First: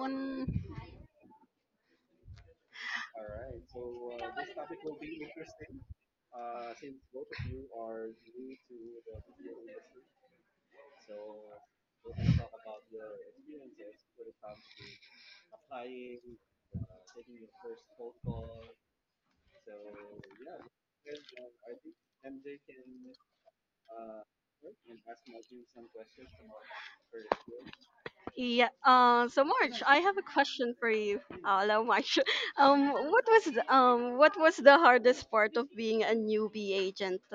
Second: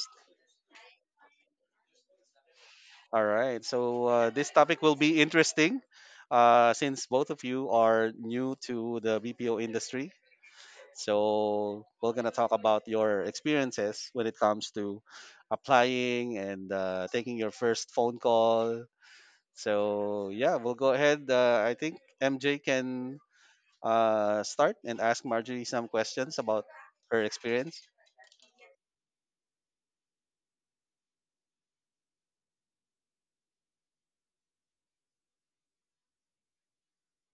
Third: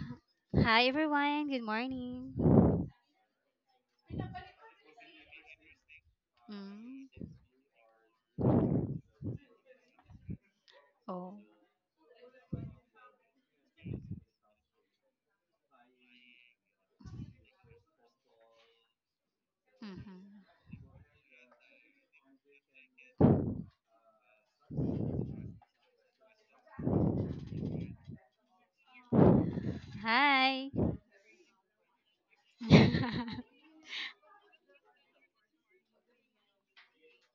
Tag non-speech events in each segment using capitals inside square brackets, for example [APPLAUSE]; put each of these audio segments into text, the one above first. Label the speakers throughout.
Speaker 1: everyone.
Speaker 2: Hi, everyone. Good morning.
Speaker 3: All right. So this topic will be interesting since
Speaker 2: Mm.
Speaker 3: both of you are new to the BPO industry.
Speaker 2: Oh.
Speaker 3: So we're gonna talk about your experiences when it comes to applying and taking your first phone call.
Speaker 2: Mm-hmm.
Speaker 3: So yeah, we'll go ahead. I think MJ can start and ask Marjorie some questions about her experience.
Speaker 1: Yeah. So March, I have a
Speaker 2: Hi.
Speaker 1: question for you. Hello March. [LAUGHS] What was
Speaker 2: [LAUGHS]
Speaker 1: what was the hardest part of being a newbie agent? [LAUGHS]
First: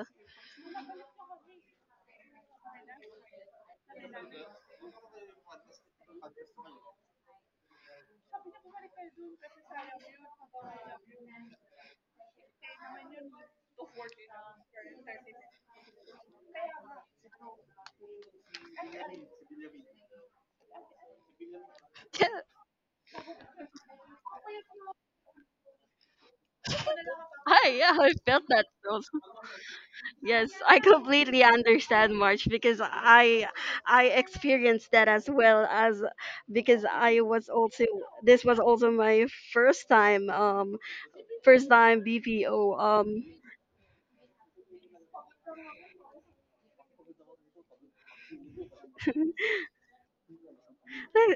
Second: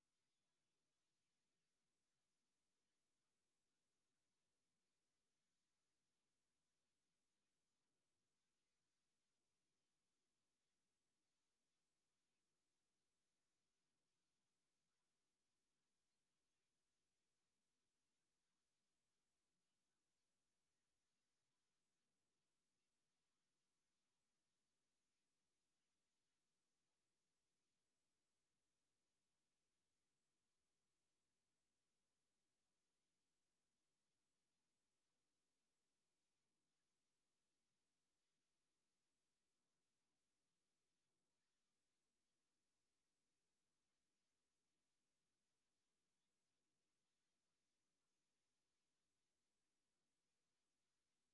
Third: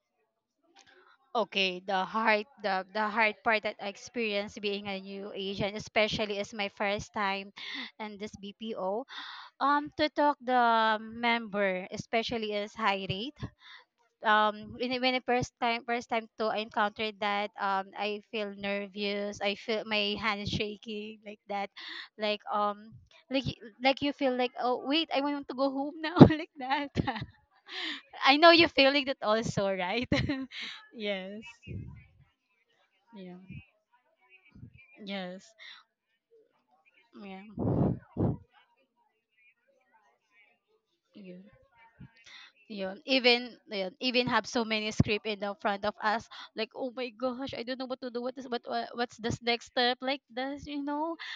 Speaker 2: Okay, the hard part that I experienced being a new agent, especially as my first time in this BPO, to talk the member, especially as high rate. When I first time to I encountered that, I feel nervous, I feel my hands shaking [LAUGHS] like that,
Speaker 1: Yeah.
Speaker 2: like um like you feel like, oh wait, I want to go home now. [LAUGHS] Like that. [LAUGHS]
Speaker 1: Hi. Yeah, I
Speaker 2: I
Speaker 1: felt
Speaker 2: know
Speaker 1: that
Speaker 2: you feeling
Speaker 1: also.
Speaker 2: that also, right?
Speaker 1: [LAUGHS] Yes, I
Speaker 2: [LAUGHS] Yes,
Speaker 1: completely understand March because I
Speaker 2: yeah,
Speaker 1: I experienced that as
Speaker 2: yes,
Speaker 1: well as because I
Speaker 2: yeah,
Speaker 1: was also this was also my first time um
Speaker 2: yeah,
Speaker 1: first time BPO
Speaker 2: yun. Even yun, even have so many script in the front of us like, oh my gosh, I don't know what to do. What is what what's this next step, like this, you know?
Speaker 1: [LAUGHS] I-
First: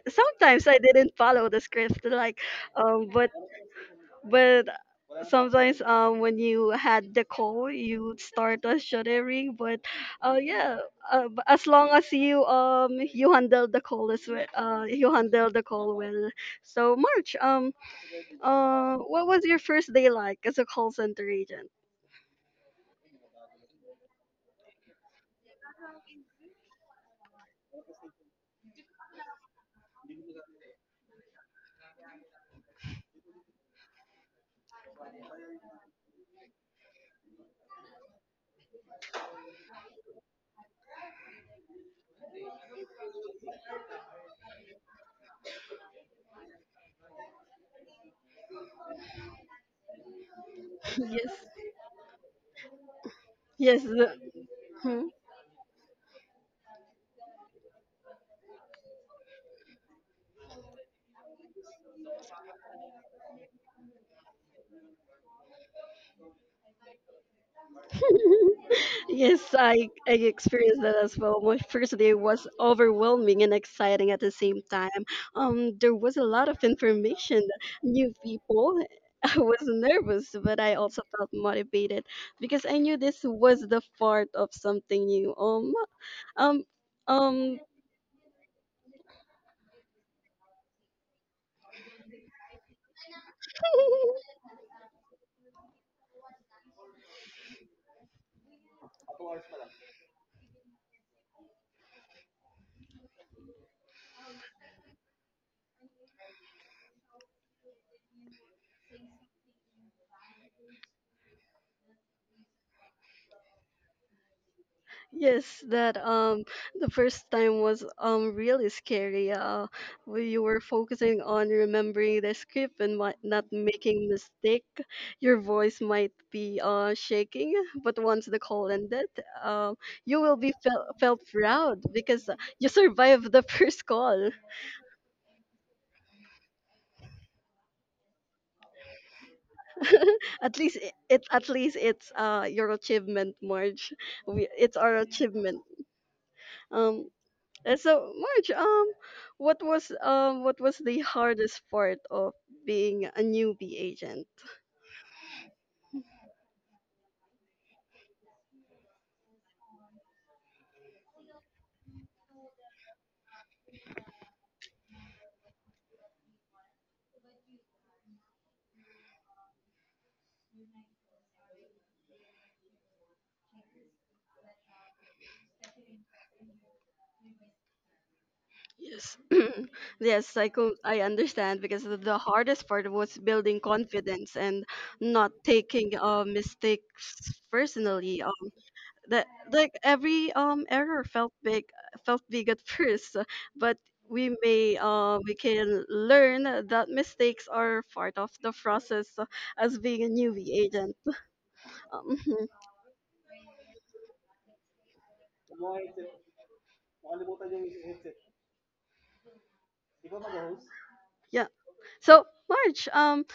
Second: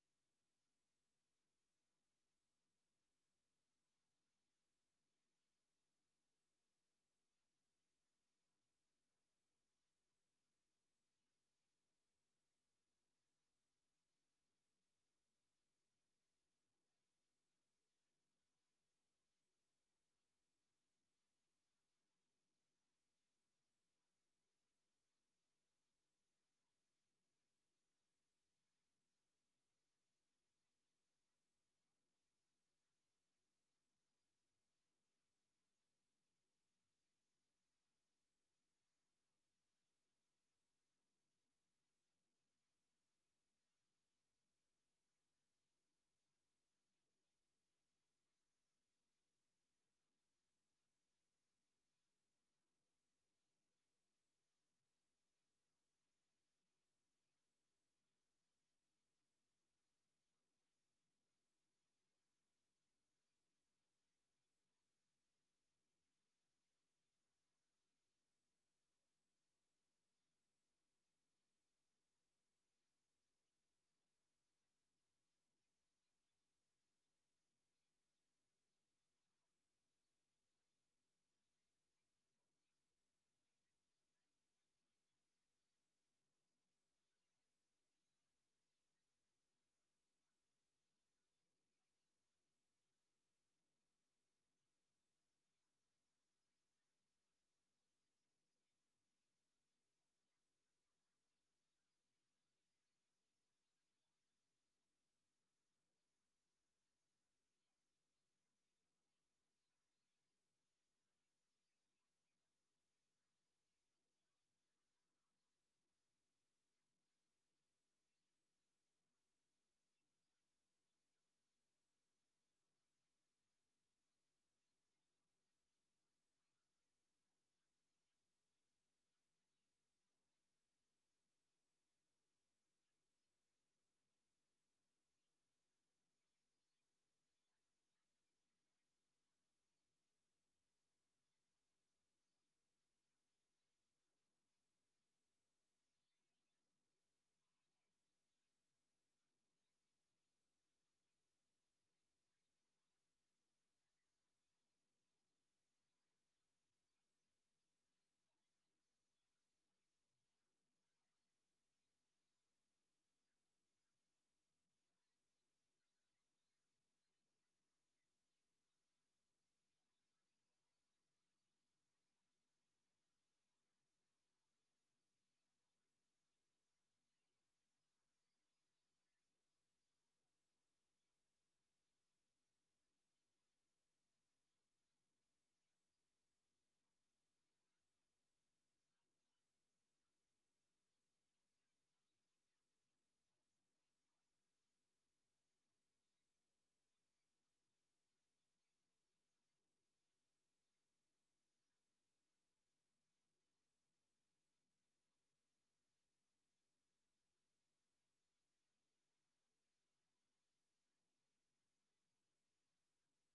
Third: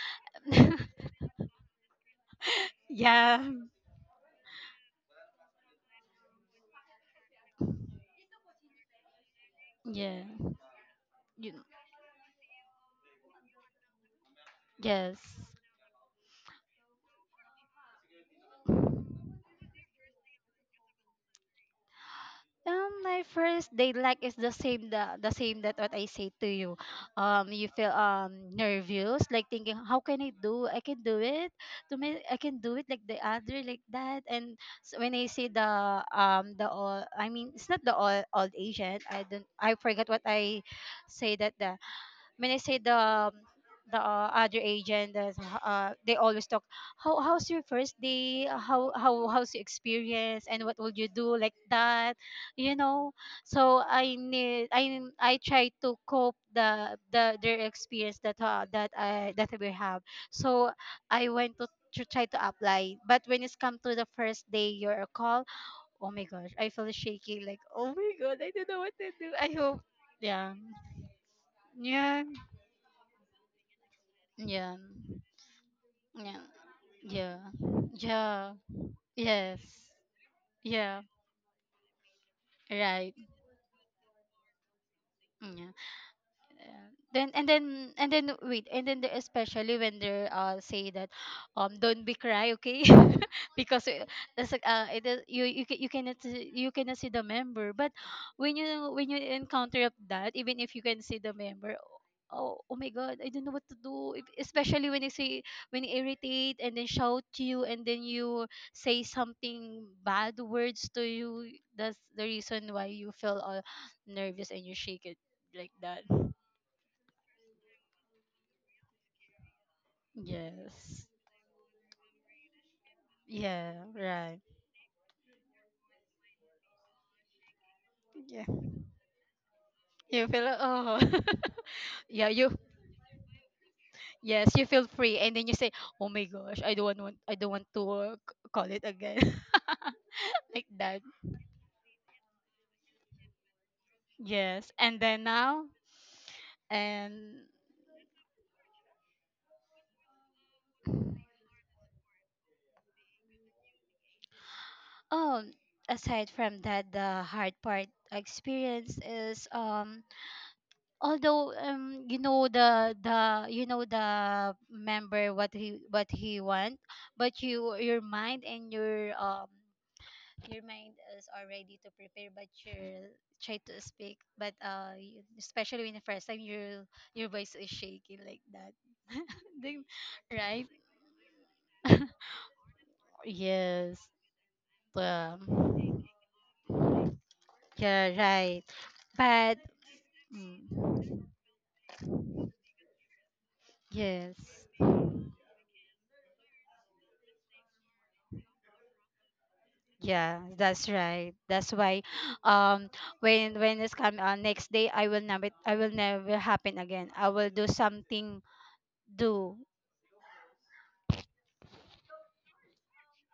Speaker 2: [LAUGHS]
Speaker 1: sometimes I didn't follow the script like but
Speaker 2: Yeah,
Speaker 1: but sometimes when you had the call you start a shuddering but
Speaker 2: yeah,
Speaker 1: yeah
Speaker 2: you,
Speaker 1: as long as you you handle the call as well you
Speaker 2: yes.
Speaker 1: handle the call well. So March what was your first day like as a call center agent?
Speaker 2: My first date like is the same, the same that what I say to you. You feel nervous, like thinking, how can I do? I can do it. To me, I can do it like the other, like that. And s when I say the all, I mean it's not the all old Asian. I don't. I forgot what I say that the when I say the other agent, that's, they always talk. How how's your first day? How how's your experience? And what would
Speaker 1: [LAUGHS]
Speaker 2: you
Speaker 1: Yes.
Speaker 2: do, like that? You know. So
Speaker 1: Yes,
Speaker 2: I need I
Speaker 1: hmm?
Speaker 2: I try to cope the their experience that that I, that we have. So I went to try to apply, but when it's come to the first day your call, oh my gosh, I feel shaky. Like, oh my god, I don't know
Speaker 1: [LAUGHS]
Speaker 2: what to do, I
Speaker 1: Yes,
Speaker 2: hope.
Speaker 1: I
Speaker 2: Yeah,
Speaker 1: experienced that as well. My first day
Speaker 2: yeah,
Speaker 1: was overwhelming and exciting at the same
Speaker 2: yeah.
Speaker 1: time. There was a
Speaker 2: Yeah.
Speaker 1: lot of
Speaker 2: Yeah.
Speaker 1: information, new
Speaker 2: Yeah.
Speaker 1: people. [LAUGHS] I was
Speaker 2: Yes.
Speaker 1: nervous, but I
Speaker 2: Yeah.
Speaker 1: also felt motivated because I knew
Speaker 2: Right.
Speaker 1: this was the part of something new.
Speaker 2: Yeah.
Speaker 1: Um,
Speaker 2: Yeah. Then and
Speaker 1: um,
Speaker 2: then and then wait and then especially when they say that, [GASPS] don't be cry, okay. [LAUGHS] Because that's like it is, you cannot see the member, but when you when you encounter of that, even if you can see the member, oh my god, I don't know what to do. Especially when you say, when you irritate and then shout to you, and then you say something bad words to you, that's the reason why you feel all nervous and you shake it
Speaker 1: Yes,
Speaker 2: like
Speaker 1: that
Speaker 2: that.
Speaker 1: the first time was really scary. We you were
Speaker 2: Yes.
Speaker 1: focusing on remembering the script and not
Speaker 2: Yeah,
Speaker 1: making
Speaker 2: right.
Speaker 1: mistake. Your voice might be shaking, but once the
Speaker 2: Yeah.
Speaker 1: call ended, um you
Speaker 2: You
Speaker 1: will
Speaker 2: feel
Speaker 1: be
Speaker 2: like, oh.
Speaker 1: felt proud
Speaker 2: [LAUGHS] Yeah,
Speaker 1: because
Speaker 2: you.
Speaker 1: you survived the first call.
Speaker 2: Yes, you feel free and then you say, "Oh my gosh, I don't want to call it again."
Speaker 1: [LAUGHS]
Speaker 2: [LAUGHS]
Speaker 1: At
Speaker 2: Like
Speaker 1: least it,
Speaker 2: that.
Speaker 1: it at least it's your achievement, Marge. We,
Speaker 2: Yes.
Speaker 1: it's our
Speaker 2: And then
Speaker 1: achievement.
Speaker 2: now
Speaker 1: Um,
Speaker 2: and
Speaker 1: So, Marge, what was the hardest part of being a newbie agent?
Speaker 2: oh, aside from that, the hard part experience is, although you know the you know the member what he want, but you your mind and your mind is already to prepare, but you try to speak but you, especially when the first time your voice is shaking like that.
Speaker 1: Yes,
Speaker 2: [LAUGHS]
Speaker 1: [CLEARS THROAT]
Speaker 2: Then-
Speaker 1: yes,
Speaker 2: right.
Speaker 1: I understand because the
Speaker 2: [LAUGHS]
Speaker 1: hardest part was building
Speaker 2: Yes.
Speaker 1: confidence and not taking
Speaker 2: Um,
Speaker 1: mistakes
Speaker 2: yeah,
Speaker 1: personally.
Speaker 2: right,
Speaker 1: That
Speaker 2: but
Speaker 1: like every error
Speaker 2: mm,
Speaker 1: felt big at [LAUGHS] first, but
Speaker 2: yes,
Speaker 1: we can learn that mistakes are part of the process, as being a
Speaker 2: yeah,
Speaker 1: newbie
Speaker 2: that's
Speaker 1: agent.
Speaker 2: right, that's
Speaker 1: [LAUGHS]
Speaker 2: why.
Speaker 1: Um,
Speaker 2: [GASPS] Um, when it's come next day, I will never, I will never happen again, I will do something do.
Speaker 1: Yeah. So, March,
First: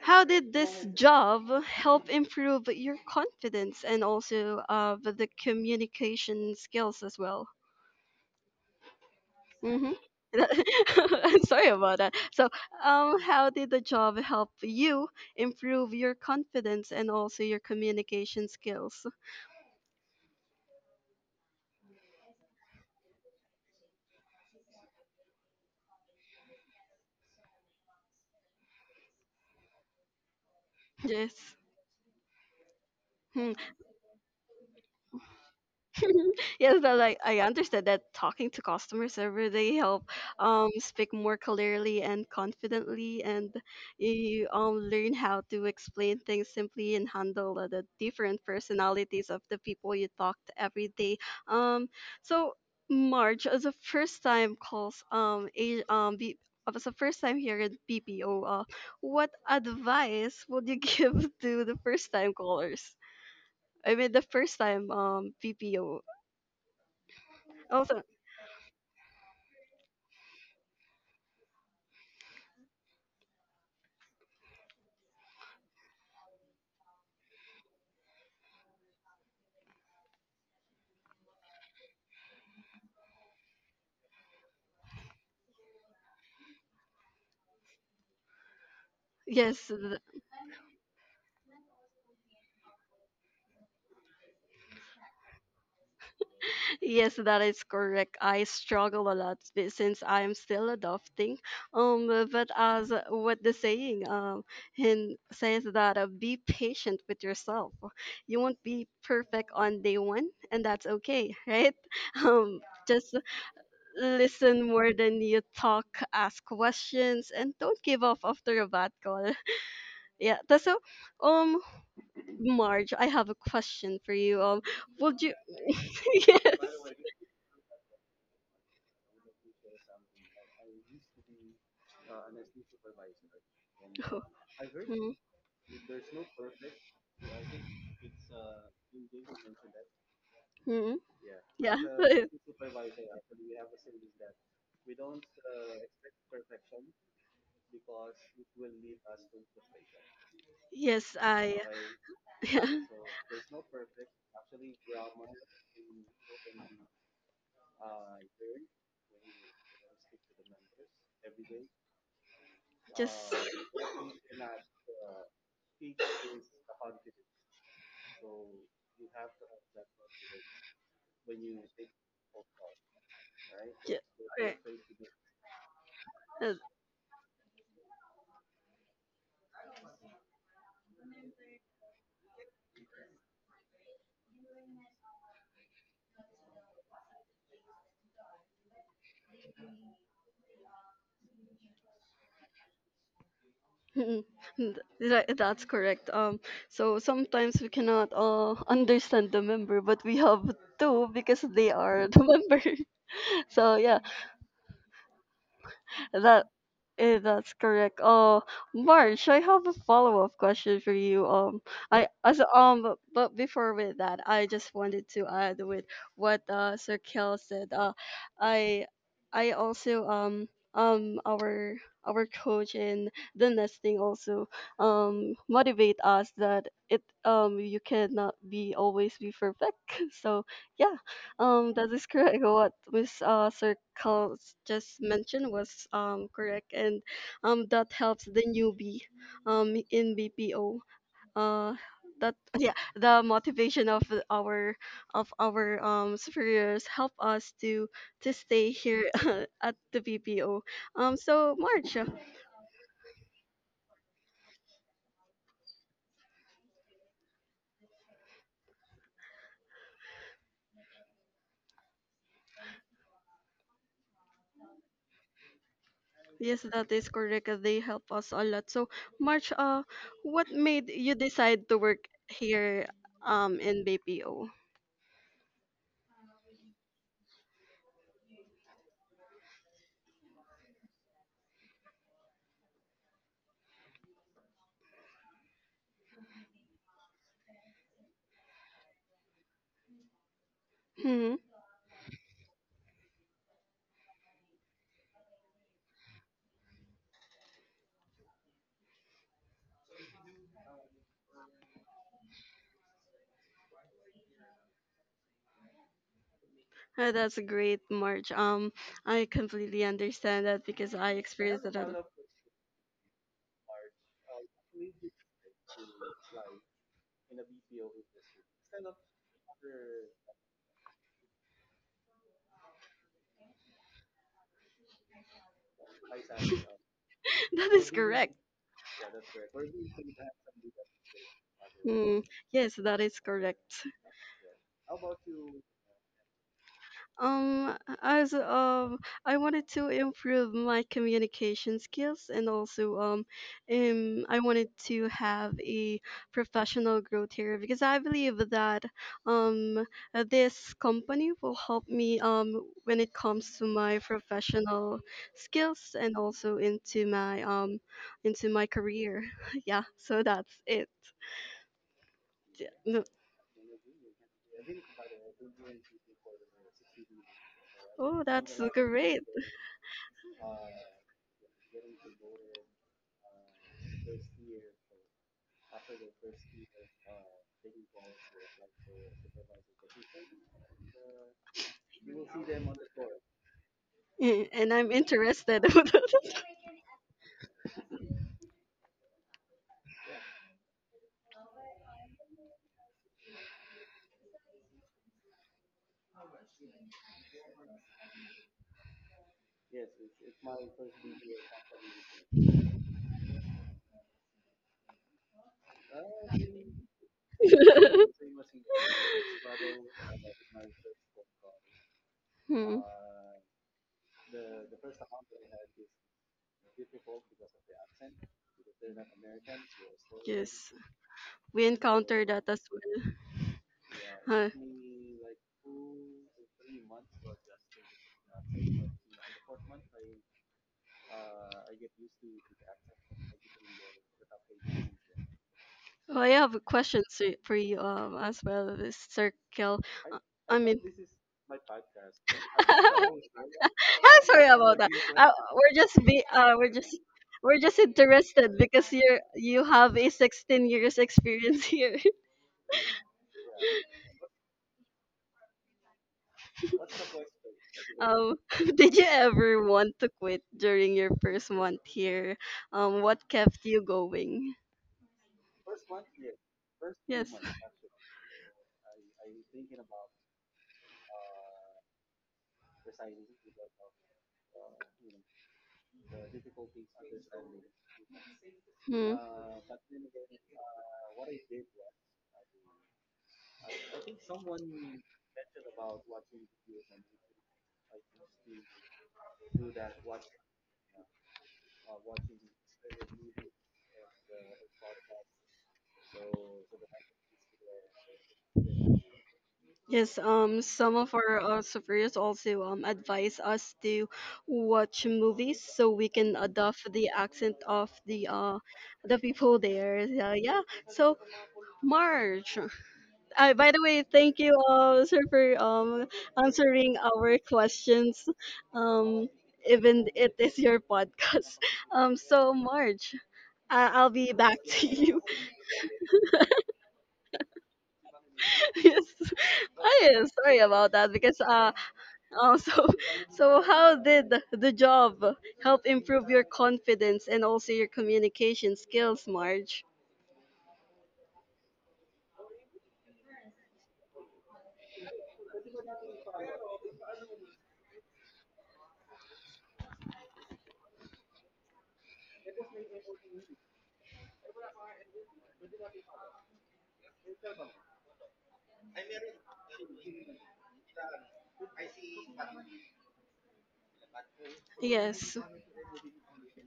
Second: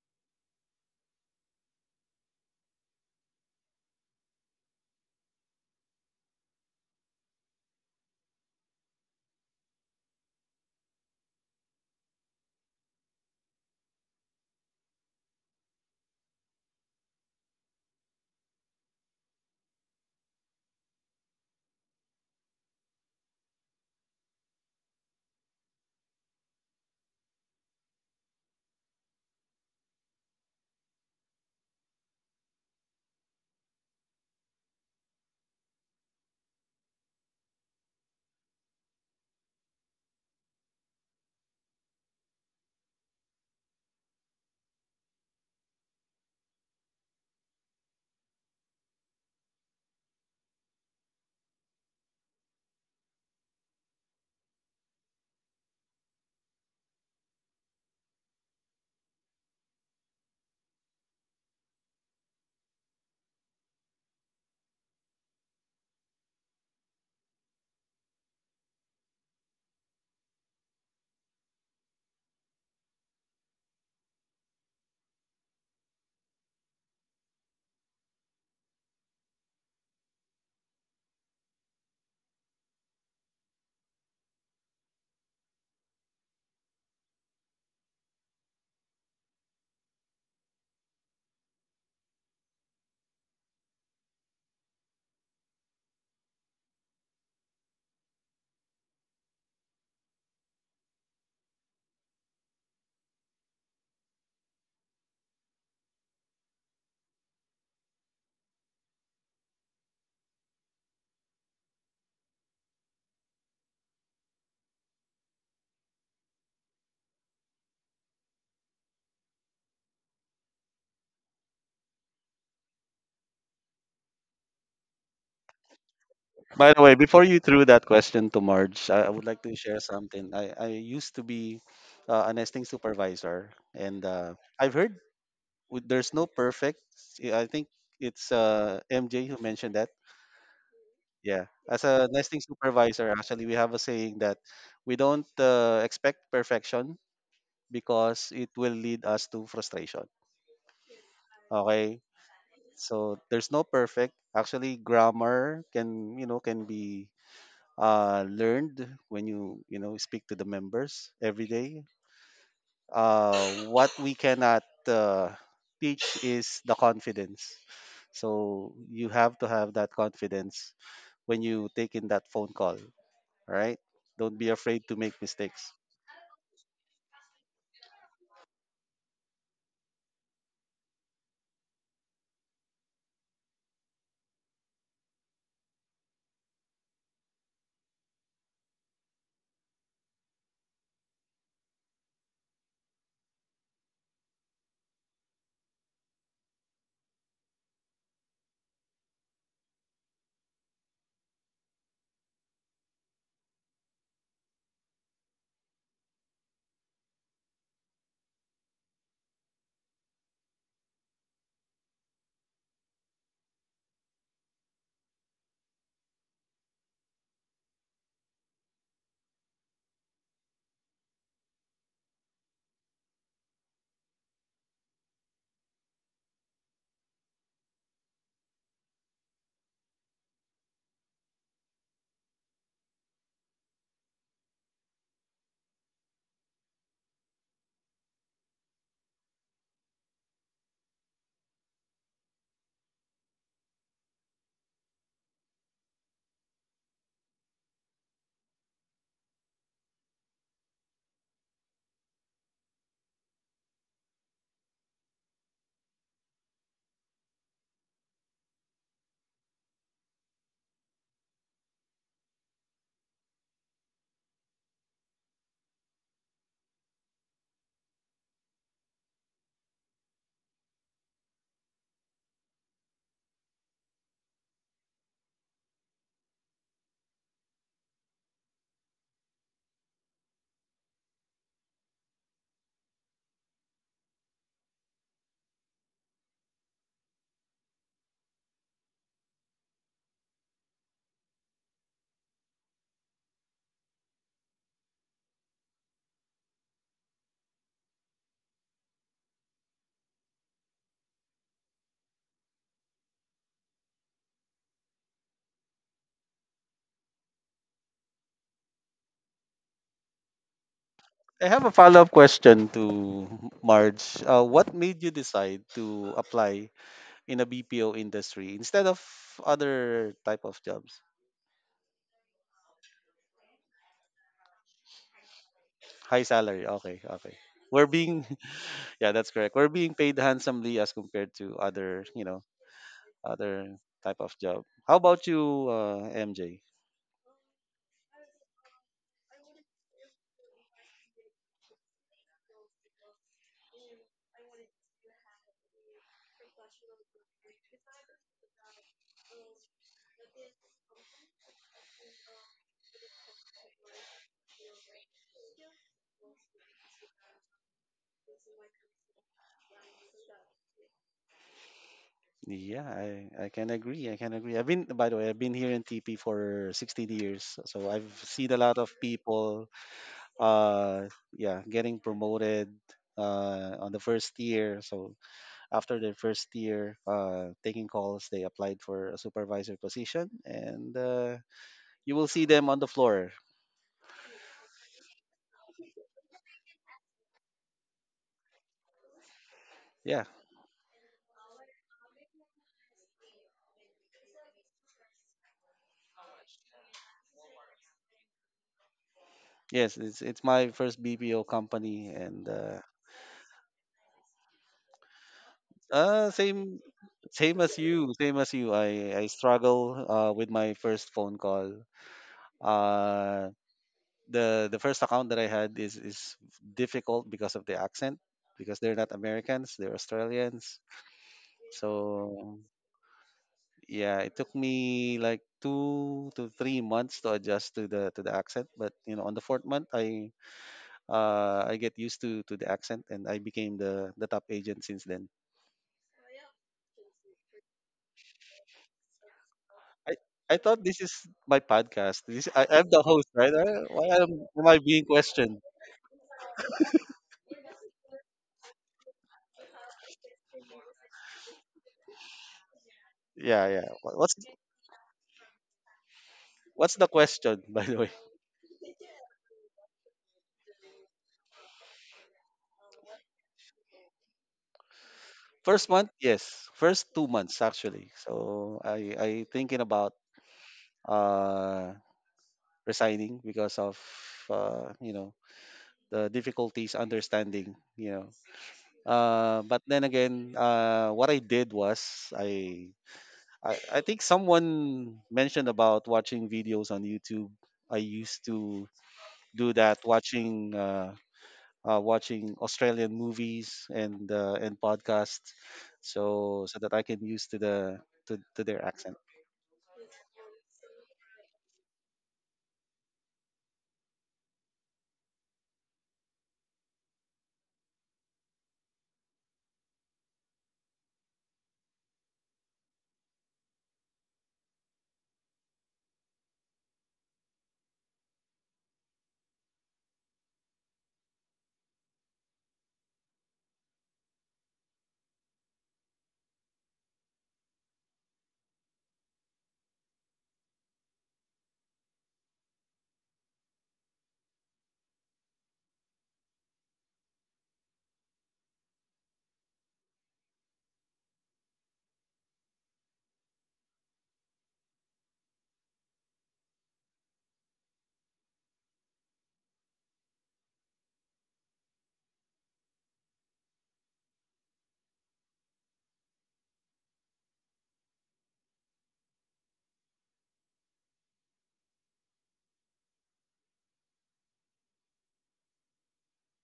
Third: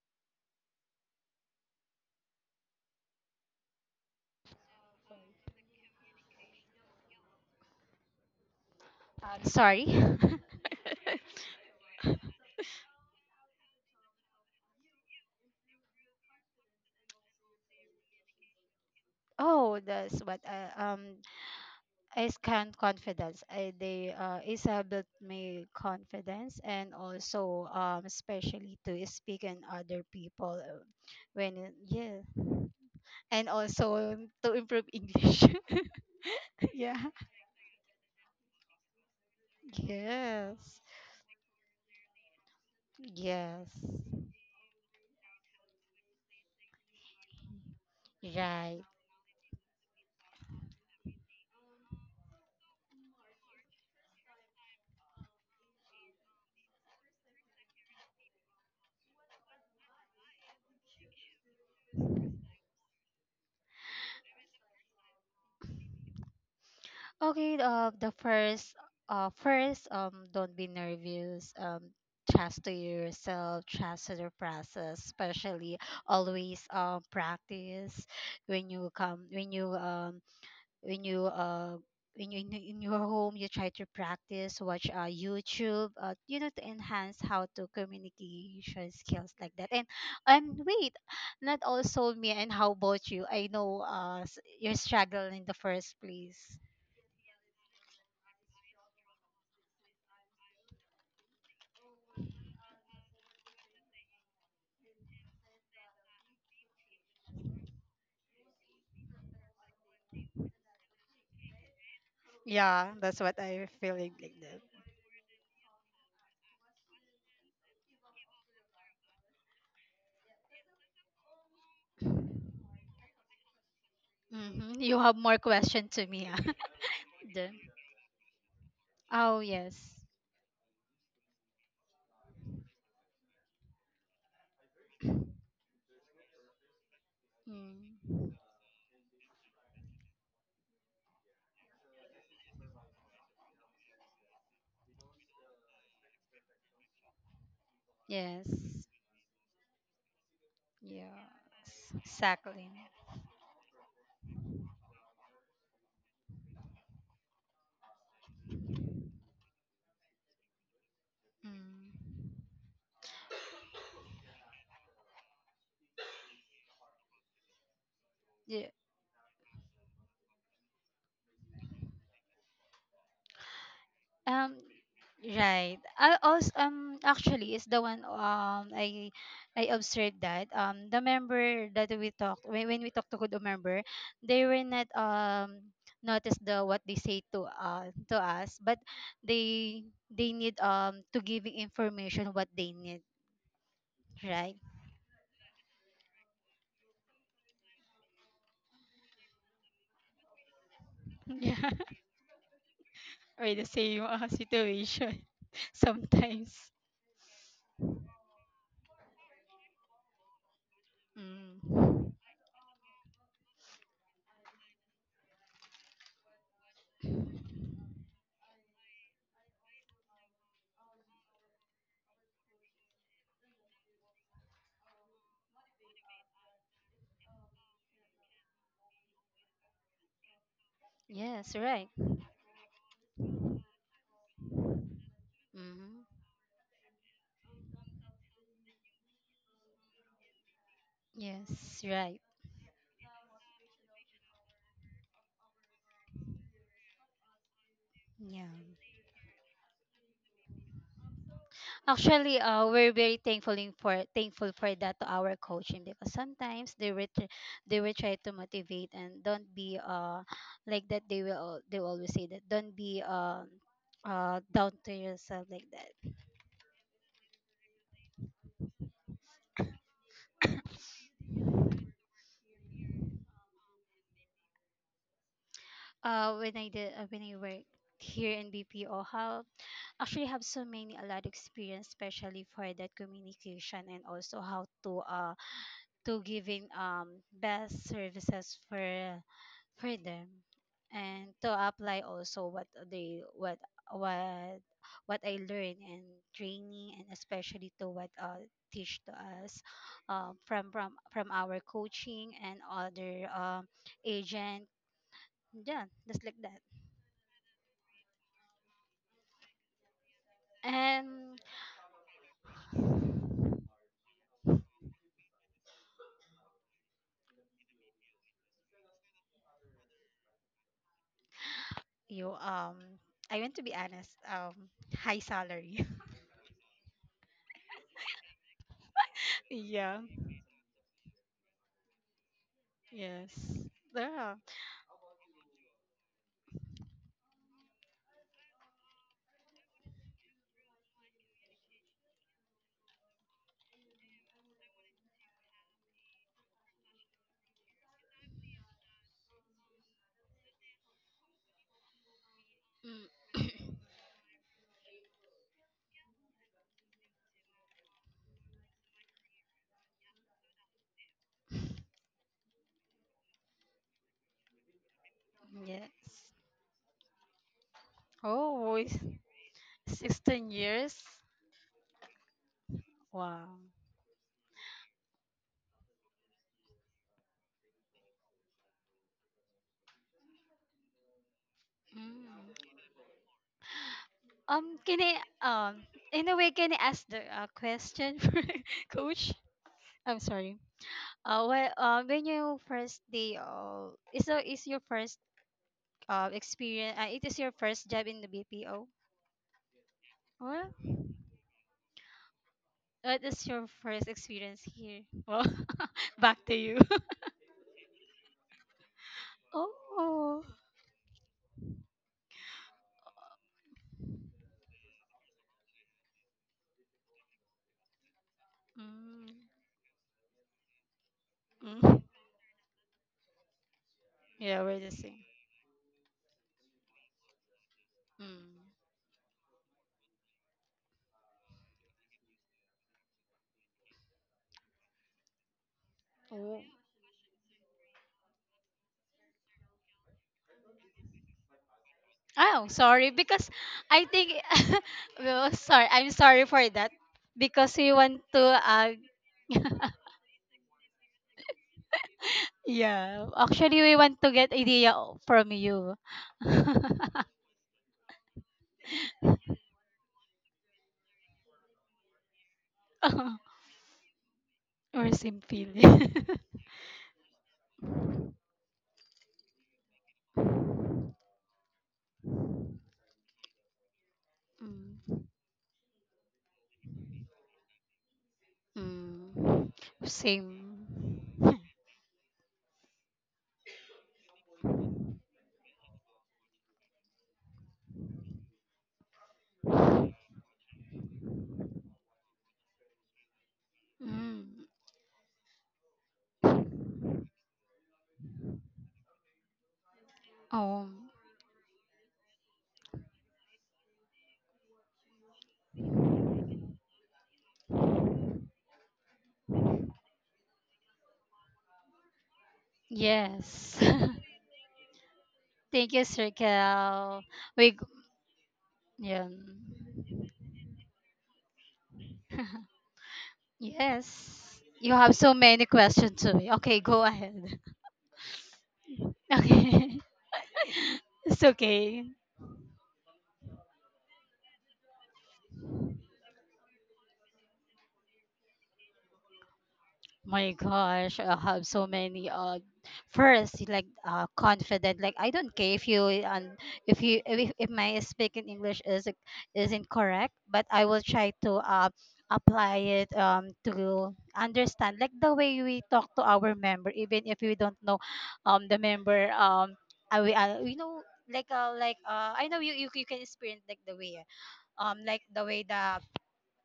Speaker 1: how did this job help improve your confidence and also the communication skills as well?
Speaker 2: Sorry.
Speaker 1: Mm-hmm. [LAUGHS] Sorry about that.
Speaker 2: [LAUGHS]
Speaker 1: So, how did the job help you improve your confidence and also your communication skills?
Speaker 2: Oh, that's what I scanned confidence. I they Isa built me confidence and also especially to speak in other people,
Speaker 1: Yes.
Speaker 2: when yeah, and also, to improve English. [LAUGHS]
Speaker 1: [LAUGHS] Yes,
Speaker 2: Yeah.
Speaker 1: but like I understand that talking to customers every day help
Speaker 2: Yes.
Speaker 1: speak more clearly and confidently, and
Speaker 2: Yes.
Speaker 1: you learn how to explain things simply and handle the different
Speaker 2: Right.
Speaker 1: personalities of the people you talk to every day. Um, so March as a first time calls a B- as a first time here at BPO, what advice would you [LAUGHS] give to the first time callers? I mean, the first time PPO
Speaker 2: Okay,
Speaker 1: also,
Speaker 2: the first, first, don't be nervous. Trust to yourself, trust to the process. Especially, always, practice when you come, when you, when you, when you in your home, you try to practice, watch YouTube, you know, to enhance how to communication skills, like that.
Speaker 1: yes, th-
Speaker 2: And wait, not also me. And how about you? I know, your struggle in the first place.
Speaker 1: yes, that is correct. I struggle a lot since I am still adopting. But as what the saying hin says that, be patient with yourself. You won't be perfect on day one, and that's okay, right? [LAUGHS] Um,
Speaker 2: Yeah,
Speaker 1: just
Speaker 2: that's what I feeling like that.
Speaker 1: listen more than you talk, ask questions, and don't give up after a bad call. [LAUGHS] Yeah. tha- So, um, Marge, I have a question for you.
Speaker 2: Mm-hmm. You have
Speaker 1: Would you?
Speaker 2: more question to
Speaker 1: [LAUGHS]
Speaker 2: me. Ah.
Speaker 1: Yes.
Speaker 3: By the way, before
Speaker 2: [LAUGHS]
Speaker 3: you
Speaker 2: The,
Speaker 3: threw that question to Marge, I would like
Speaker 2: oh,
Speaker 3: to share
Speaker 2: yes.
Speaker 3: something. I used to be a nesting supervisor, and I've heard
Speaker 1: Hmm.
Speaker 3: there's no perfect. Yeah, I think
Speaker 2: Mm.
Speaker 3: it's MJ who mentioned that.
Speaker 1: Hmm.
Speaker 3: Yeah,
Speaker 1: Yeah.
Speaker 3: as a nesting
Speaker 1: [LAUGHS]
Speaker 3: supervisor, actually, we have a saying that we don't expect perfection because it will
Speaker 2: Yes.
Speaker 3: lead us to frustration.
Speaker 1: Yes, I. [LAUGHS]
Speaker 2: Yes.
Speaker 3: Okay.
Speaker 1: Yeah.
Speaker 2: Exactly.
Speaker 3: So there's no perfect. Actually, grammar can can be learned when you know speak to the members every day.
Speaker 2: Mm.
Speaker 1: Just.
Speaker 3: What we cannot uh, teach is the confidence.
Speaker 2: Yeah.
Speaker 3: So you have to have that confidence when you take in that phone call. All right.
Speaker 1: Yeah.
Speaker 3: Don't be
Speaker 1: Right.
Speaker 2: Um,
Speaker 3: afraid to make mistakes.
Speaker 2: right. I also
Speaker 1: Uh,
Speaker 2: actually is the one I observed that the member that we talked, when we talked to the member, they were not notice the what they say to us, but they they need to giving information what they need,
Speaker 1: [LAUGHS] mm,
Speaker 2: right?
Speaker 1: That's correct. So sometimes we cannot [LAUGHS] understand the member, but we have to
Speaker 2: [LAUGHS]
Speaker 1: because
Speaker 2: Yeah.
Speaker 1: they are the member. [LAUGHS]
Speaker 2: Or the
Speaker 1: So yeah,
Speaker 2: same situation, [LAUGHS]
Speaker 1: That
Speaker 2: sometimes.
Speaker 1: that's correct. March, I have a follow-up question for you. Um, I
Speaker 2: Mm.
Speaker 1: as um, but, but before with that, I just wanted to add with what Sir Kel said. I I also our coach in the nesting also motivate us that it you cannot be always be perfect. [LAUGHS] So yeah.
Speaker 2: Yes,
Speaker 1: That
Speaker 2: right.
Speaker 1: is correct. What Miss Circles just mentioned was
Speaker 2: Mm-hmm.
Speaker 1: correct, and that helps the newbie in BPO. Uh,
Speaker 2: Yes, right.
Speaker 1: that [LAUGHS] Yeah, the motivation our of our superiors help us to
Speaker 2: Yeah.
Speaker 1: stay here [LAUGHS] at the BPO. Um, so March, uh,
Speaker 2: Actually, we're very thankful in for thankful for that to our coaching, because sometimes they will they will try to motivate, and don't be like that. They will, they will always say that don't be down to yourself, like that.
Speaker 1: yes, that is correct. They help us a lot. So March, what made you decide to work here in BPO?
Speaker 2: When I worked here in BPO, how actually have so many a lot of experience, especially for that communication, and also how to giving best services for them, and to apply also what they what what I learn and training, and especially to what teach to us from our coaching and other agent, yeah, just like that.
Speaker 1: Oh, that's a great march. I completely understand that because I
Speaker 2: And
Speaker 3: I have a
Speaker 1: experienced that.
Speaker 3: follow up
Speaker 1: [LAUGHS]
Speaker 3: question to Marge. What made you decide to apply in a BPO industry instead of other type of jobs?
Speaker 2: you I want to be honest, high salary.
Speaker 3: High salary. Okay, okay.
Speaker 1: That
Speaker 3: We're
Speaker 1: is
Speaker 3: being
Speaker 1: correct.
Speaker 3: [LAUGHS] yeah, that's correct. We're being
Speaker 2: [LAUGHS] Yeah,
Speaker 3: paid handsomely as compared to other,
Speaker 1: Mm, yes, that is
Speaker 2: yes,
Speaker 3: other
Speaker 1: correct.
Speaker 3: type of
Speaker 2: yeah.
Speaker 3: job. How about you, MJ?
Speaker 1: Um, as I wanted to improve my communication skills and also I wanted to have a professional growth here because I believe that um, this company will help me when it comes to
Speaker 2: Mm.
Speaker 1: my professional skills and also into my career. [LAUGHS] Yeah, so that's it. Yeah,
Speaker 3: Yeah,
Speaker 1: no-
Speaker 3: I can agree. I can agree. By the way, I've been here
Speaker 2: [COUGHS]
Speaker 3: in TP
Speaker 2: Yes,
Speaker 3: for 16 years. So I've
Speaker 1: Oh,
Speaker 3: seen a
Speaker 1: that's
Speaker 3: lot
Speaker 2: oh,
Speaker 3: of
Speaker 1: great. [LAUGHS]
Speaker 3: people,
Speaker 2: 16 years,
Speaker 3: uh, yeah, getting promoted
Speaker 2: wow.
Speaker 3: on the first year. So after their first year taking calls, they applied for a supervisor position, and you will
Speaker 2: Mm.
Speaker 3: see them on the floor.
Speaker 1: And I'm
Speaker 2: Can I
Speaker 1: interested.
Speaker 2: um in a way, can I ask the question [LAUGHS] for coach? I'm
Speaker 3: Yeah,
Speaker 2: sorry. Well, when you first day is your first experience? It is your first job in the BPO.
Speaker 3: yes, it's my
Speaker 2: Well,
Speaker 3: first BPO company, and
Speaker 2: what is your first experience here? Well, [LAUGHS]
Speaker 3: uh
Speaker 2: back to you.
Speaker 3: same
Speaker 2: [LAUGHS]
Speaker 3: same as you, same
Speaker 1: [LAUGHS]
Speaker 3: as you. I struggle
Speaker 2: Oh.
Speaker 3: with my first phone call.
Speaker 1: Hmm.
Speaker 3: Uh, the first account that I had is difficult because of the accent, because they're not
Speaker 2: Mm.
Speaker 3: Americans, they're
Speaker 1: Yes,
Speaker 3: Australians.
Speaker 1: we
Speaker 2: Mm.
Speaker 1: encounter that
Speaker 3: So
Speaker 1: as well.
Speaker 3: yeah, it
Speaker 1: Huh.
Speaker 3: took
Speaker 2: Yeah, we're the
Speaker 3: me
Speaker 2: same.
Speaker 3: like two to three months to adjust to the accent.
Speaker 2: Mm.
Speaker 3: But you know, on the fourth month, I get used to the accent, and I became the top agent since then.
Speaker 1: Oh, I have
Speaker 2: Oh.
Speaker 1: for you as well. This circle,
Speaker 3: I I
Speaker 1: I mean,
Speaker 3: thought this is my podcast. This
Speaker 2: Oh,
Speaker 3: I'm
Speaker 1: [LAUGHS]
Speaker 3: the
Speaker 2: sorry.
Speaker 3: host,
Speaker 2: Because
Speaker 3: right?
Speaker 1: Ah,
Speaker 2: I
Speaker 3: Why
Speaker 2: think,
Speaker 1: sorry
Speaker 3: am
Speaker 1: about
Speaker 3: I
Speaker 1: that.
Speaker 3: being
Speaker 2: [LAUGHS] well,
Speaker 3: questioned?
Speaker 1: We're
Speaker 2: sorry.
Speaker 1: just
Speaker 2: I'm
Speaker 1: be,
Speaker 2: sorry for that.
Speaker 1: we're
Speaker 2: Because
Speaker 1: just
Speaker 2: we want to,
Speaker 1: interested because you
Speaker 2: [LAUGHS]
Speaker 1: have a 16 years experience here.
Speaker 2: yeah.
Speaker 3: Yeah,
Speaker 2: Actually,
Speaker 3: yeah.
Speaker 2: we want to get idea from you. [LAUGHS]
Speaker 3: What's the
Speaker 1: [LAUGHS]
Speaker 3: question, [LAUGHS] by the way?
Speaker 1: Um, [LAUGHS] did you ever want to quit during your first month here? What kept you going?
Speaker 2: Or same
Speaker 3: First month,
Speaker 2: feeling. [LAUGHS]
Speaker 3: yes. First two
Speaker 1: Yes.
Speaker 3: months actually. So I thinking about uh resigning because of uh you
Speaker 2: Mm.
Speaker 3: know the difficulties understanding
Speaker 1: Hmm.
Speaker 2: Mm.
Speaker 3: but then again,
Speaker 2: Same.
Speaker 3: what I did was I think someone mentioned about watching videos on YouTube. I used to do that, watching watching Australian movies
Speaker 2: Mm.
Speaker 3: and podcasts so that I can use to the to their accent.
Speaker 1: Yes,
Speaker 2: Oh,
Speaker 1: some of our superiors also advise us to watch movies so we can adopt the accent of the people there. Yeah, yeah. So, Marge, by the
Speaker 2: yes.
Speaker 1: way, thank you, sir, for
Speaker 2: [LAUGHS] Thank you, Sir
Speaker 1: answering
Speaker 2: Kel.
Speaker 1: our
Speaker 2: We, g-
Speaker 1: questions. Um,
Speaker 2: yeah.
Speaker 1: Even it is your podcast. [LAUGHS] So Marge, I'll be back
Speaker 2: Yes.
Speaker 1: to
Speaker 2: You have
Speaker 1: you.
Speaker 2: so many questions to me. Okay, go ahead. [LAUGHS]
Speaker 1: [LAUGHS] Yes,
Speaker 2: Okay.
Speaker 1: I am sorry about that because
Speaker 2: It's okay.
Speaker 1: [LAUGHS] so so how did the job help improve your confidence and also your communication skills, Marge?
Speaker 2: My gosh, I have so many. First, like confident. Like, I don't care if you, and if my speaking English is incorrect, but I will try to apply it to understand, like the way we talk to our member, even if we don't know the member. Um, I we you know, like I know you can experience like
Speaker 1: Yes.
Speaker 2: the way the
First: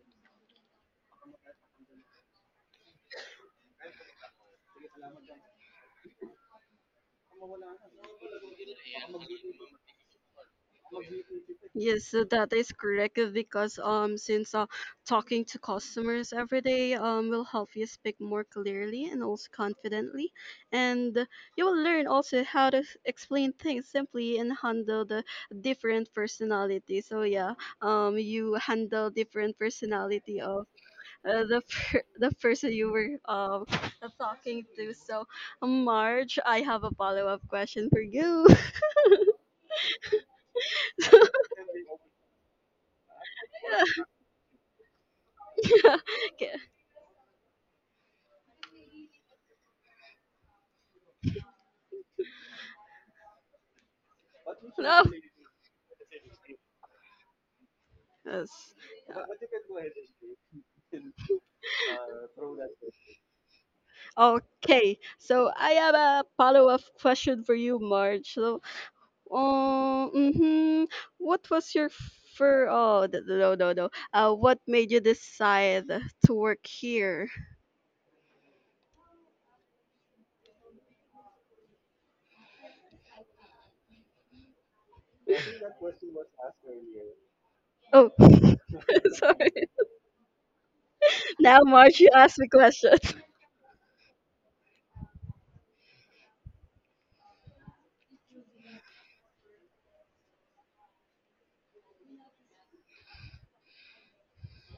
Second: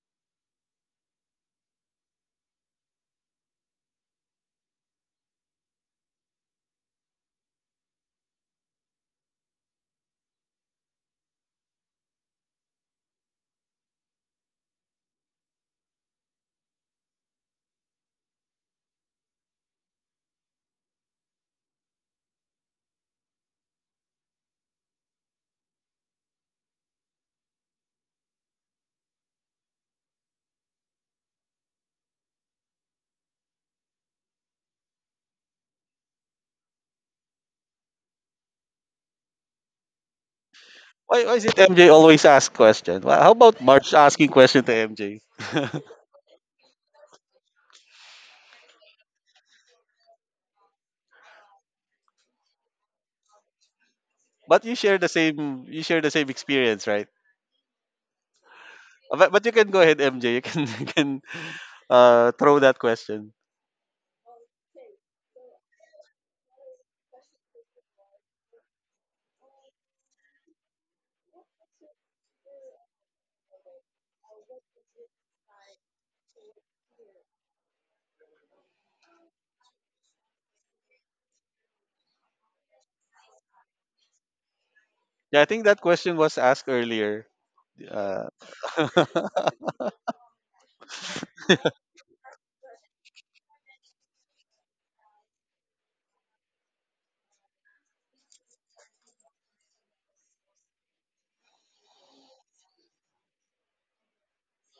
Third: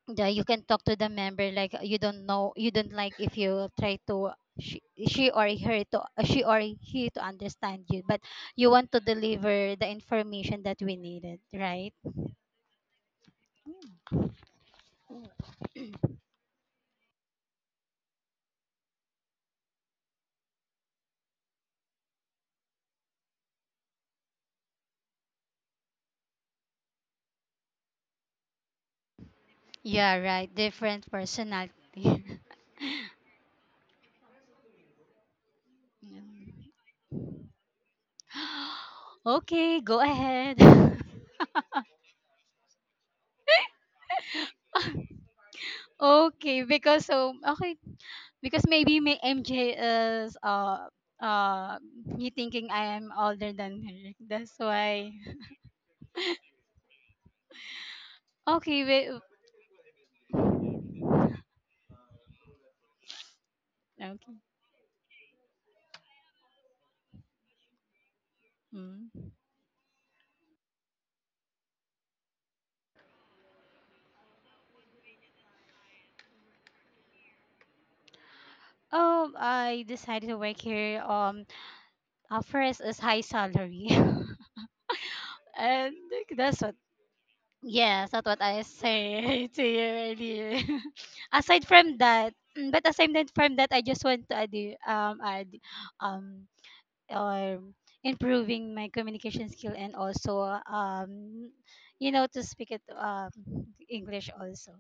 Speaker 2: yeah, you can talk to the member like you don't know, you don't like, if you try to she, she or her to she or he to understand you, but you want to deliver the information that we needed, right?
Speaker 1: Yes, so that is correct, because since talking to customers every day will help you speak more clearly and also confidently, and you will learn also how to explain things simply and handle the different personality. So yeah, you handle different
Speaker 2: Yeah,
Speaker 1: personality
Speaker 2: right,
Speaker 1: of
Speaker 2: different personality.
Speaker 1: [LAUGHS] the
Speaker 2: [LAUGHS]
Speaker 1: person you were talking to. So
Speaker 2: Yeah.
Speaker 1: Marge, I have a follow-up question for you. [LAUGHS]
Speaker 2: Okay, go ahead.
Speaker 3: Why is it MJ always ask question? Well, how about March asking question to MJ? [LAUGHS]
Speaker 1: Yeah.
Speaker 2: [LAUGHS]
Speaker 1: Okay.
Speaker 2: Okay, because so okay, because maybe may mj is uh he thinking I am older than her, that's
Speaker 3: But you share
Speaker 1: No.
Speaker 3: the
Speaker 2: why.
Speaker 3: same experience, right?
Speaker 1: Yes.
Speaker 2: Okay, wait,
Speaker 3: But you can go ahead, MJ. You can [LAUGHS] you can throw that question.
Speaker 2: okay.
Speaker 1: Okay. So I have a follow-up question for you, Marge. So,
Speaker 2: Mm.
Speaker 1: um, hmm what was your fir- Oh, th- no, no, no. no. What made you decide to work here?
Speaker 2: I decided to work here. First is high salary. [LAUGHS]
Speaker 3: Yeah, I think that
Speaker 2: And
Speaker 3: question was
Speaker 2: that's
Speaker 3: asked
Speaker 2: what.
Speaker 3: earlier.
Speaker 2: Yes,
Speaker 1: Oh,
Speaker 2: that's
Speaker 3: Uh,
Speaker 2: what I
Speaker 3: [LAUGHS]
Speaker 1: [LAUGHS]
Speaker 2: say
Speaker 1: sorry.
Speaker 2: [LAUGHS] to you earlier. [LAUGHS]
Speaker 1: Now,
Speaker 2: Aside from
Speaker 1: Marge, you
Speaker 2: that,
Speaker 1: asked me
Speaker 2: mm, but
Speaker 1: question.
Speaker 2: aside that from that, I just want to add, add, um, or improving my communication skill, and also, you know, to speak it, English also.